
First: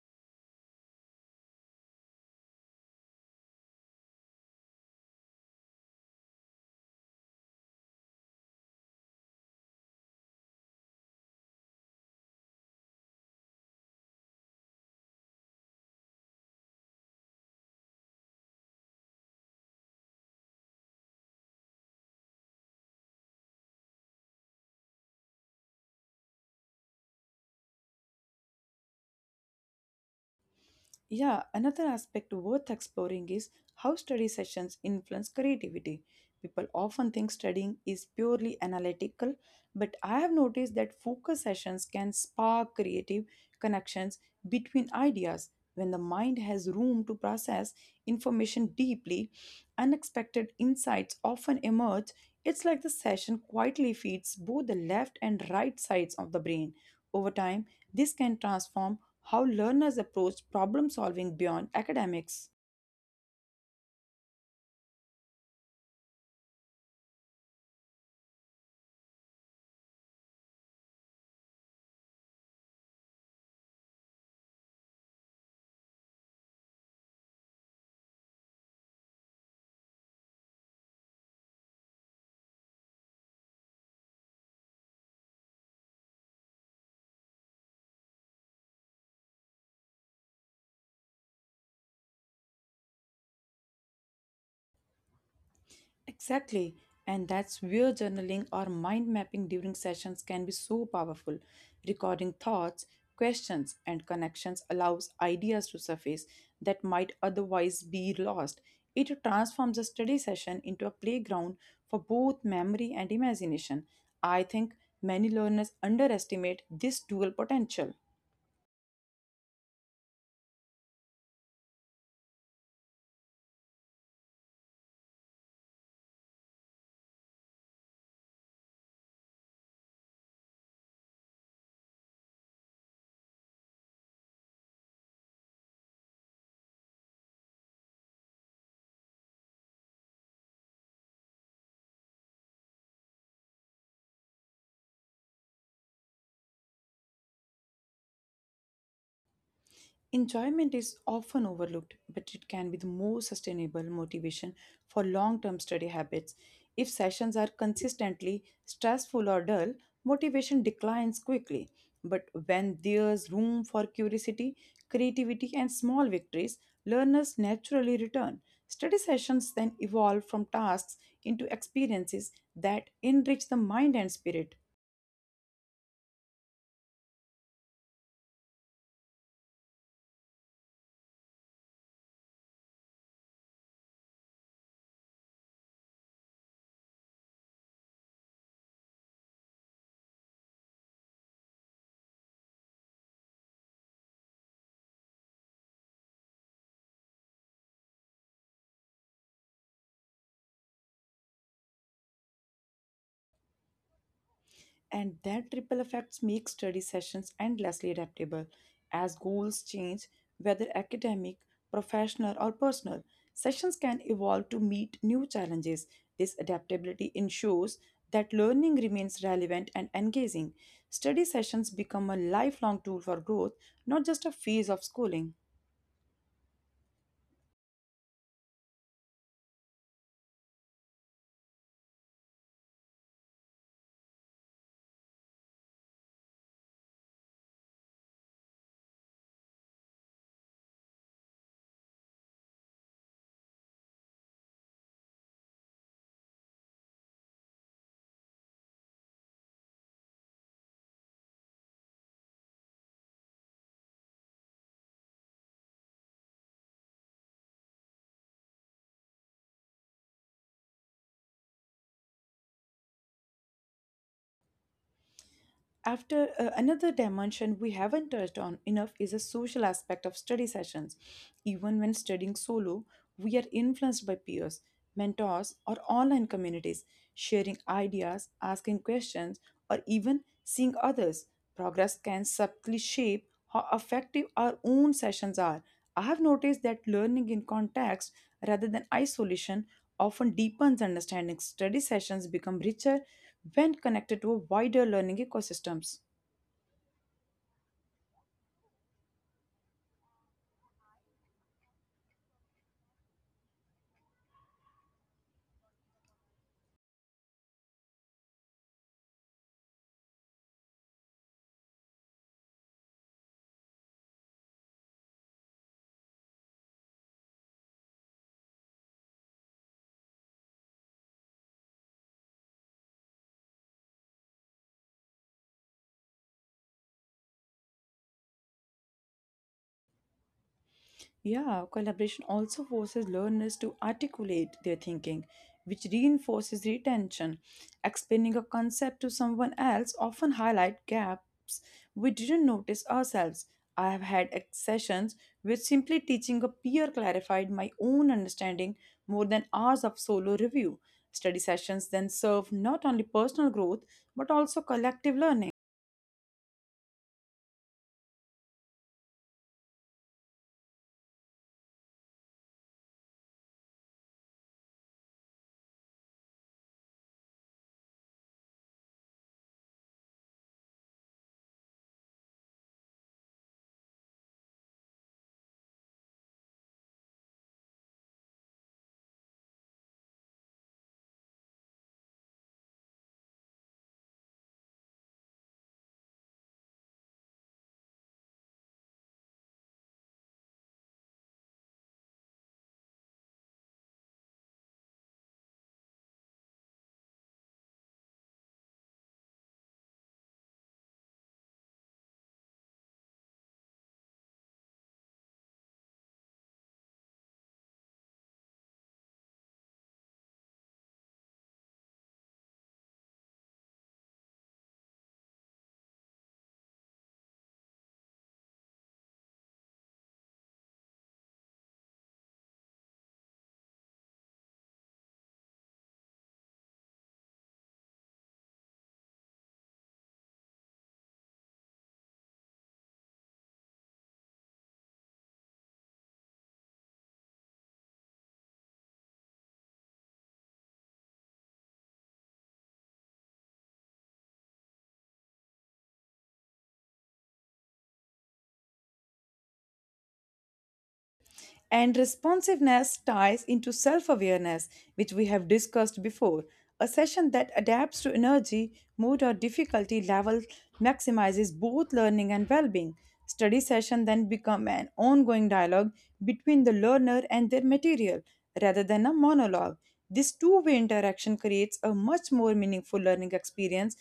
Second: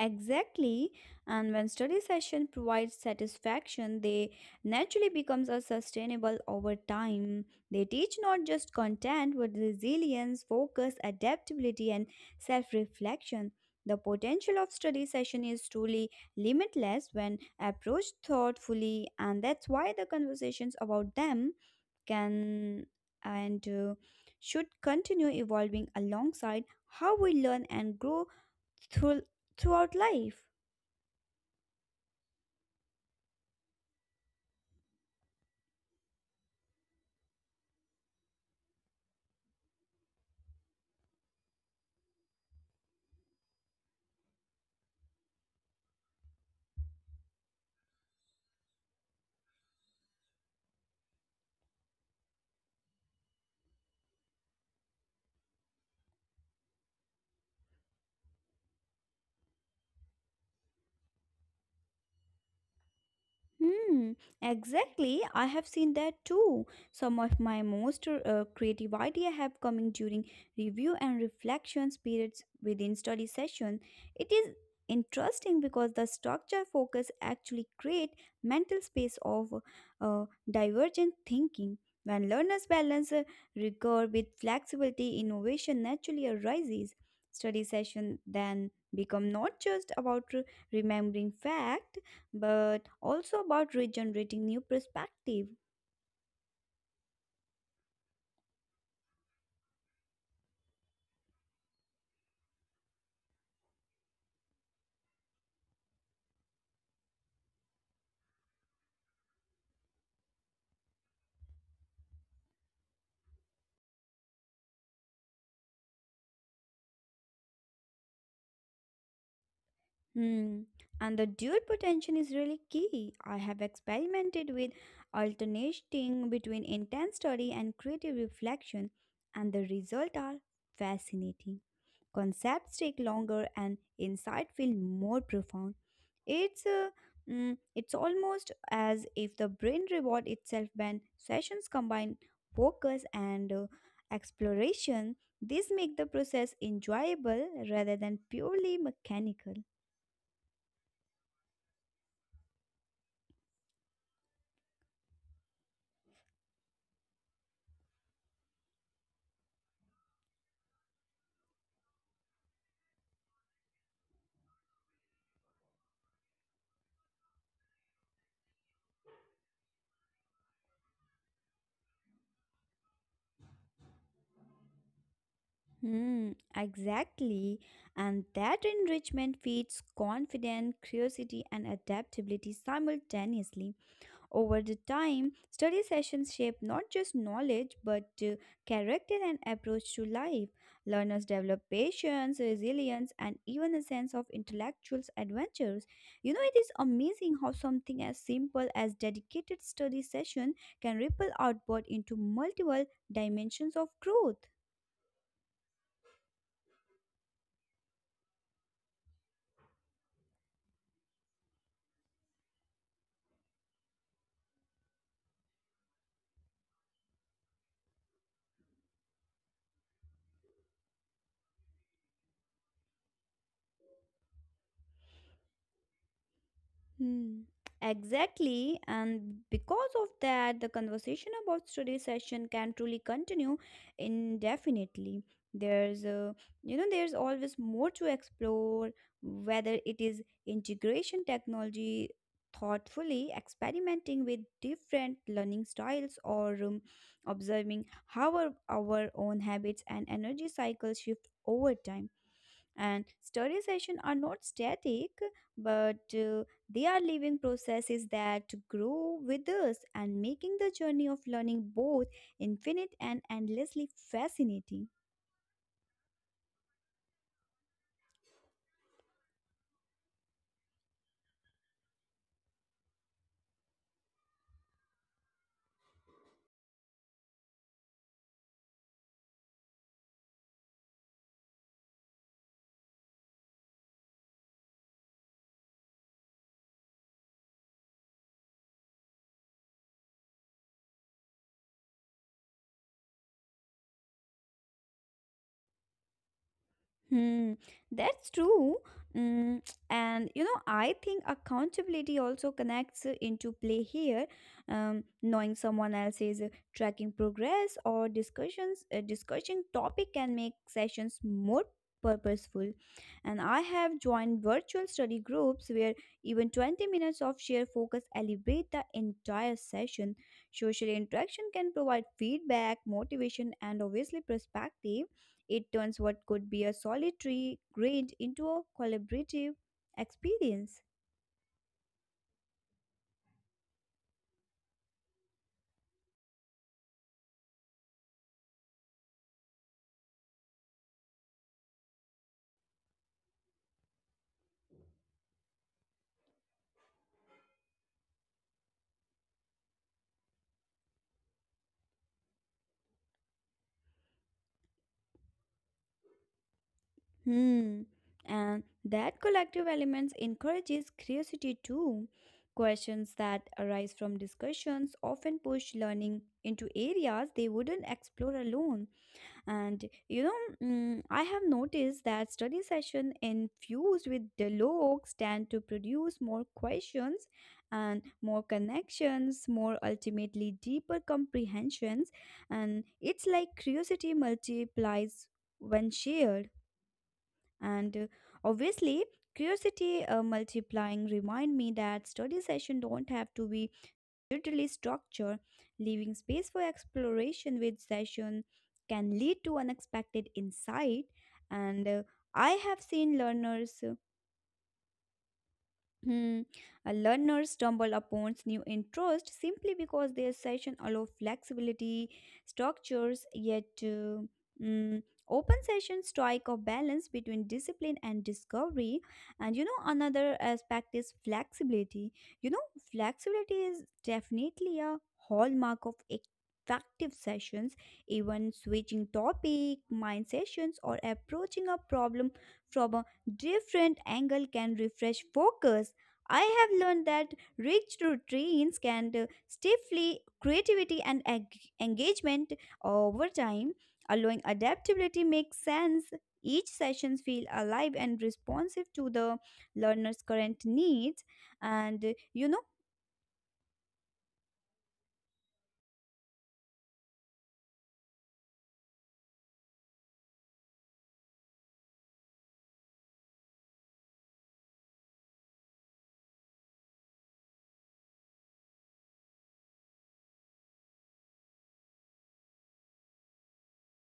Exactly, and when study session provides satisfaction, they naturally becomes a sustainable over time. They teach not just content but resilience, focus, adaptability, and self-reflection. The potential of study session is truly limitless when approached thoughtfully, and that's why the conversations about them can and should continue evolving alongside how we learn and grow through, throughout life.
Yeah, another aspect worth exploring is how study sessions influence creativity. People often think studying is purely analytical, but I have noticed that focus sessions can spark creative connections between ideas. When the mind has room to process information deeply, unexpected insights often emerge. It's like the session quietly feeds both the left and right sides of the brain. Over time, this can transform how learners approach problem solving beyond academics.
Hmm, exactly. I have seen that too. Some of my most creative idea have coming during review and reflection periods within study session. It is interesting because the structure focus actually create mental space of divergent thinking. When learners balance rigor with flexibility, innovation naturally arises. Study session then become not just about remembering fact but also about regenerating new perspective.
Exactly, and that's where journaling or mind mapping during sessions can be so powerful. Recording thoughts, questions, and connections allows ideas to surface that might otherwise be lost. It transforms a study session into a playground for both memory and imagination. I think many learners underestimate this dual potential.
Hmm. And the dual potential is really key. I have experimented with alternating between intense study and creative reflection, and the results are fascinating. Concepts take longer and insight feel more profound. It's it's almost as if the brain reward itself when sessions combine focus and exploration. This make the process enjoyable rather than purely mechanical.
Enjoyment is often overlooked, but it can be the most sustainable motivation for long term study habits. If sessions are consistently stressful or dull, motivation declines quickly. But when there's room for curiosity, creativity, and small victories, learners naturally return. Study sessions then evolve from tasks into experiences that enrich the mind and spirit.
Hmm, exactly. And that enrichment feeds confidence, curiosity, and adaptability simultaneously. Over the time, study sessions shape not just knowledge but character and approach to life. Learners develop patience, resilience, and even a sense of intellectual adventures. You know, it is amazing how something as simple as dedicated study session can ripple outward into multiple dimensions of growth.
And that triple effect makes study sessions endlessly adaptable. As goals change, whether academic, professional, or personal, sessions can evolve to meet new challenges. This adaptability ensures that learning remains relevant and engaging. Study sessions become a lifelong tool for growth, not just a phase of schooling.
Hmm. Exactly, and because of that, the conversation about study session can truly continue indefinitely. There's a, you know, there's always more to explore, whether it is integration technology, thoughtfully experimenting with different learning styles, or observing how our own habits and energy cycles shift over time, and study sessions are not static but they are living processes that grow with us, and making the journey of learning both infinite and endlessly fascinating.
After another dimension we haven't touched on enough is a social aspect of study sessions. Even when studying solo, we are influenced by peers, mentors, or online communities, sharing ideas, asking questions, or even seeing others. Progress can subtly shape how effective our own sessions are. I have noticed that learning in context rather than isolation often deepens understanding. Study sessions become richer when connected to a wider learning ecosystems.
Hmm, that's true. Mm, and you know, I think accountability also connects into play here. Knowing someone else is tracking progress or discussions, discussing topic can make sessions more purposeful. And I have joined virtual study groups where even 20 minutes of shared focus elevate the entire session. Social interaction can provide feedback, motivation, and obviously perspective. It turns what could be a solitary grind into a collaborative experience.
Yeah, collaboration also forces learners to articulate their thinking, which reinforces retention. Explaining a concept to someone else often highlights gaps we didn't notice ourselves. I have had sessions where simply teaching a peer clarified my own understanding more than hours of solo review. Study sessions then serve not only personal growth but also collective learning.
Hmm. And that collective elements encourages curiosity too. Questions that arise from discussions often push learning into areas they wouldn't explore alone. And you know, I have noticed that study session infused with dialogues tend to produce more questions and more connections, more ultimately deeper comprehensions. And it's like curiosity multiplies when shared. And obviously, curiosity multiplying remind me that study session don't have to be orderly structure, leaving space for exploration with session can lead to unexpected insight. And I have seen learners. Hmm. A learner stumble upon new interest simply because their session allow flexibility, structures, yet mm, open sessions strike a balance between discipline and discovery. And you know another aspect is flexibility. You know flexibility is definitely a hallmark of effective sessions. Even switching topic, mind sessions, or approaching a problem from a different angle can refresh focus. I have learned that rich routines can stifle creativity and engagement over time, allowing adaptability makes sense. Each session feel alive and responsive to the learner's current needs,
And
and you know.
responsiveness ties into self awareness, which we have discussed before. A session that adapts to energy, mood, or difficulty level maximizes both learning and well being. Study sessions then become an ongoing dialogue between the learner and their material rather than a monologue. This two-way interaction creates a much more meaningful learning experience.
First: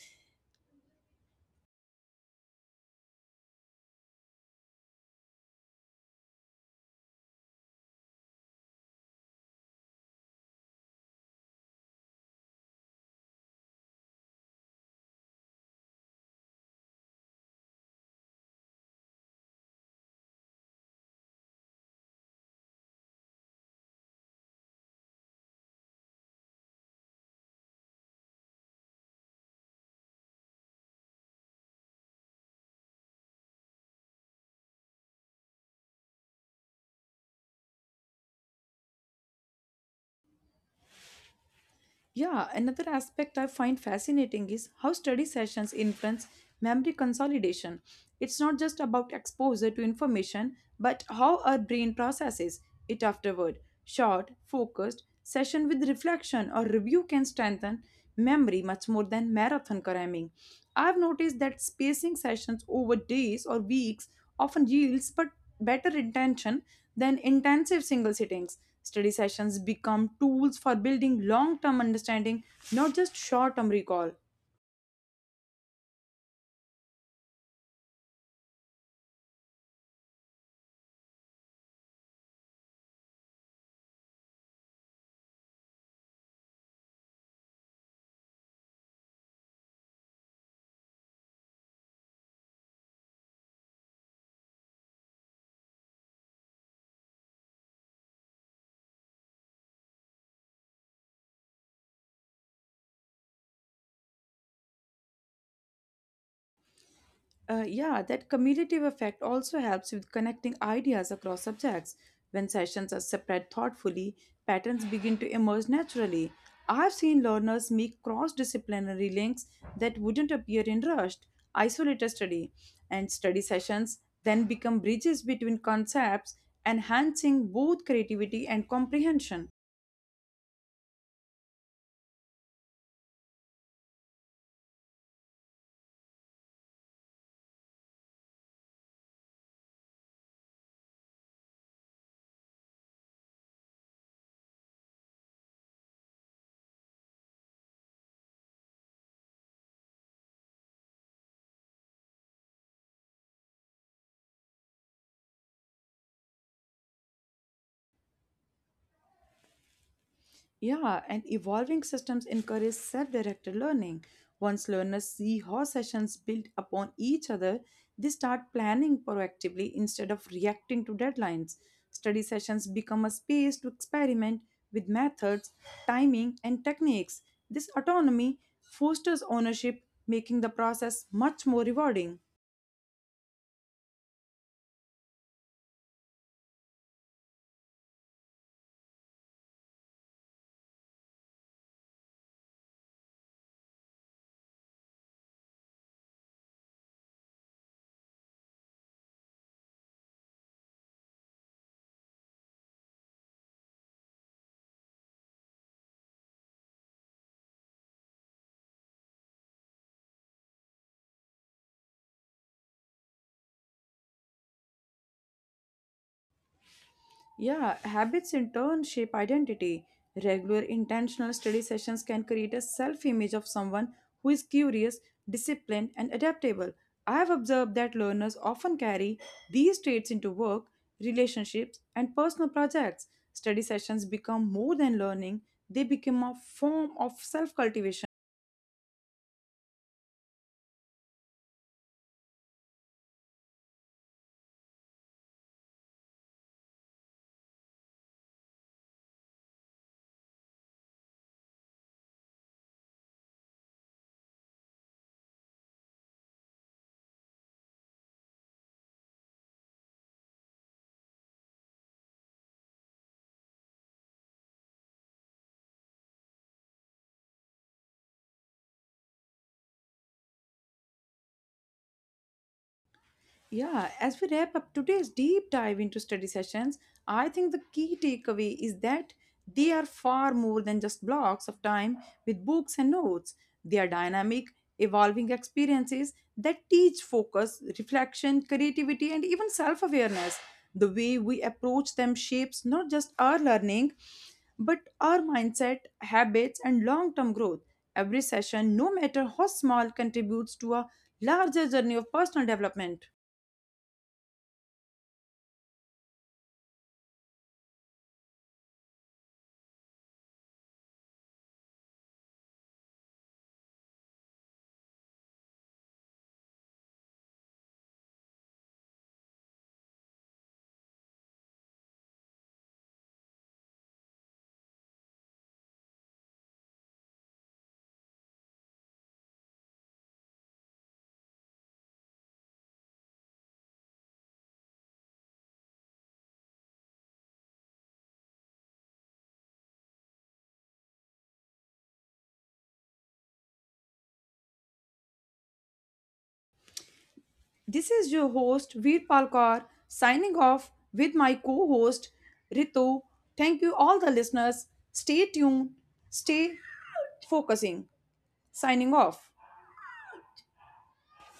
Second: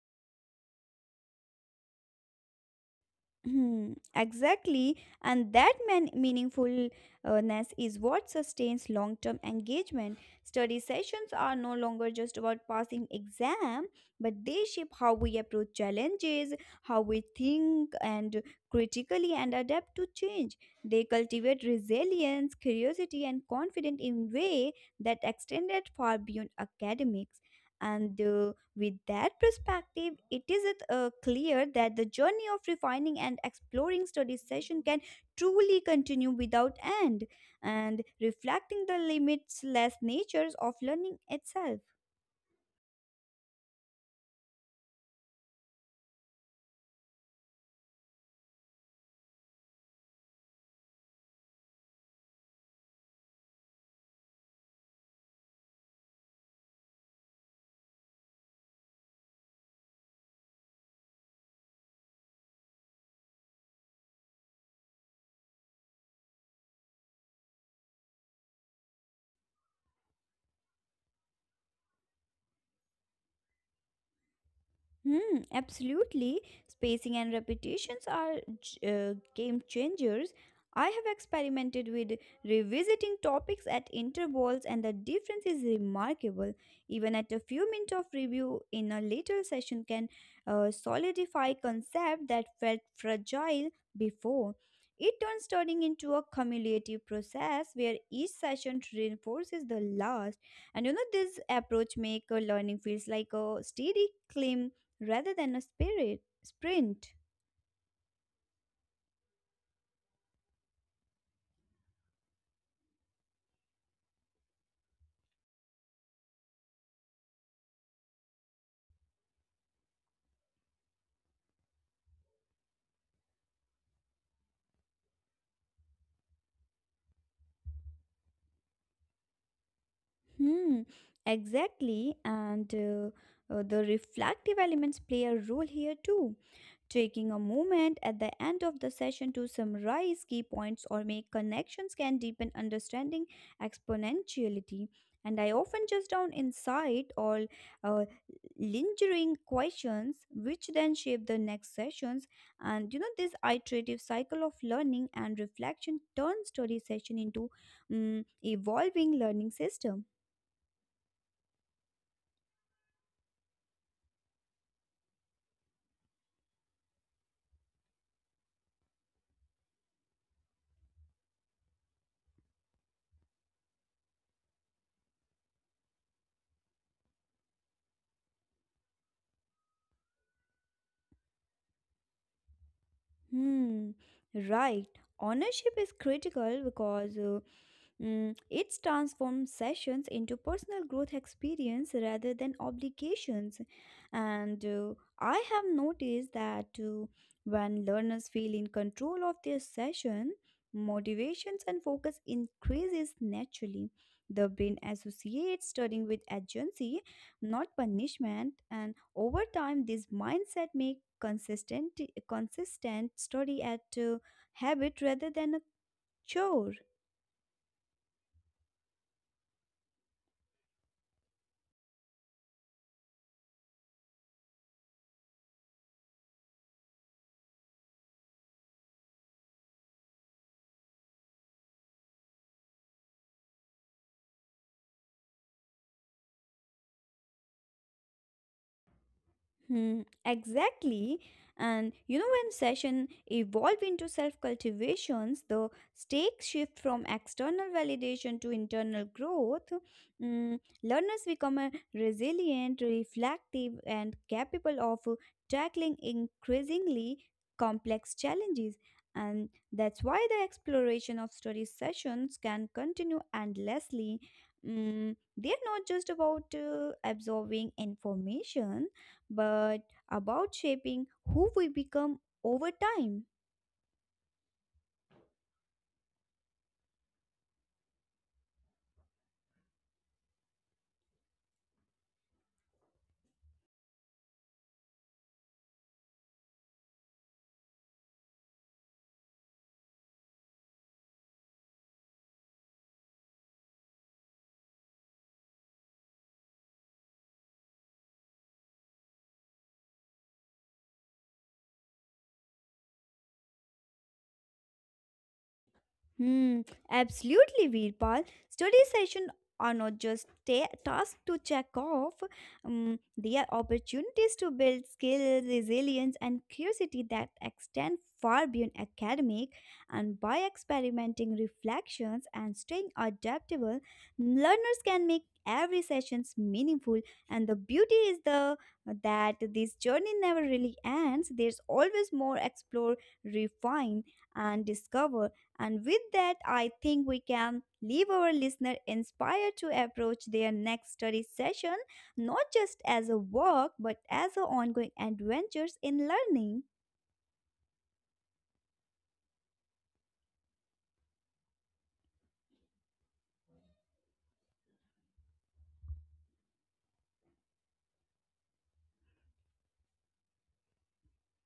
Hmm, exactly, and that meaningfulness is what sustains long term engagement. Study sessions are no longer just about passing exam, but they shape how we approach challenges, how we think and critically and adapt to change. They cultivate resilience, curiosity, and confidence in way that extended far beyond academics. And with that perspective, it is clear that the journey of refining and exploring study session can truly continue without end, and reflecting the limitless natures of learning itself.
Yeah, another aspect I find fascinating is how study sessions influence memory consolidation. It's not just about exposure to information, but how our brain processes it afterward. Short, focused session with reflection or review can strengthen memory much more than marathon cramming. I've noticed that spacing sessions over days or weeks often yields but better intention than intensive single sittings. Study sessions become tools for building long term understanding, not just short term recall.
Hmm, absolutely. Spacing and repetitions are game changers. I have experimented with revisiting topics at intervals, and the difference is remarkable. Even at a few minutes of review in a later session can solidify concept that felt fragile before. It turns studying into a cumulative process where each session reinforces the last. And you know this approach make learning feels like a steady climb rather than a spirit sprint.
Yeah, that cumulative effect also helps with connecting ideas across subjects. When sessions are spread thoughtfully, patterns begin to emerge naturally. I've seen learners make cross disciplinary links that wouldn't appear in rushed, isolated study, and study sessions then become bridges between concepts, enhancing both creativity and comprehension.
Hmm, exactly. And the reflective elements play a role here too. Taking a moment at the end of the session to summarize key points or make connections can deepen understanding exponentiality. And I often just down insight or uh, lingering questions, which then shape the next sessions. And you know, this iterative cycle of learning and reflection turns study session into evolving learning system.
Yeah, and evolving systems encourage self directed learning. Once learners see how sessions build upon each other, they start planning proactively instead of reacting to deadlines. Study sessions become a space to experiment with methods, timing, and techniques. This autonomy fosters ownership, making the process much more rewarding.
Hmm, right. Ownership is critical because it's transformed sessions into personal growth experience rather than obligations. And I have noticed that when learners feel in control of their session, motivations and focus increases naturally. The brain associates studying with agency, not punishment, and over time this mindset make consistent study at habit rather than a chore.
Yeah, habits in turn shape identity. Regular intentional study sessions can create a self image of someone who is curious, disciplined, and adaptable. I have observed that learners often carry these traits into work, relationships, and personal projects. Study sessions become more than learning, they become a form of self cultivation.
Hmm, exactly. And you know, when session evolve into self cultivations, the stakes shift from external validation to internal growth. Learners become resilient, reflective, and capable of tackling increasingly complex challenges. And that's why the exploration of study sessions can continue endlessly. They are not just about absorbing information but about shaping who we become over time.
Yeah, as we wrap up today's deep dive into study sessions, I think the key takeaway is that they are far more than just blocks of time with books and notes. They are dynamic, evolving experiences that teach focus, reflection, creativity, and even self awareness. The way we approach them shapes not just our learning, but our mindset, habits, and long term growth. Every session, no matter how small, contributes to a larger journey of personal development.
Hmm, absolutely, Veerpal. Study sessions are not just tasks to check off, they are opportunities to build skills, resilience, and curiosity that extend far beyond academic. And by experimenting reflections and staying adaptable, learners can make every sessions meaningful, and the beauty is the that this journey never really ends. There's always more explore, refine, and discover. And with that, I think we can leave our listener inspired to approach their next study session not just as a work but as an ongoing adventures in learning.
This is your host Veer Palkar signing off with my co-host Ritu. Thank you all the listeners. Stay tuned, stay focusing. Signing off.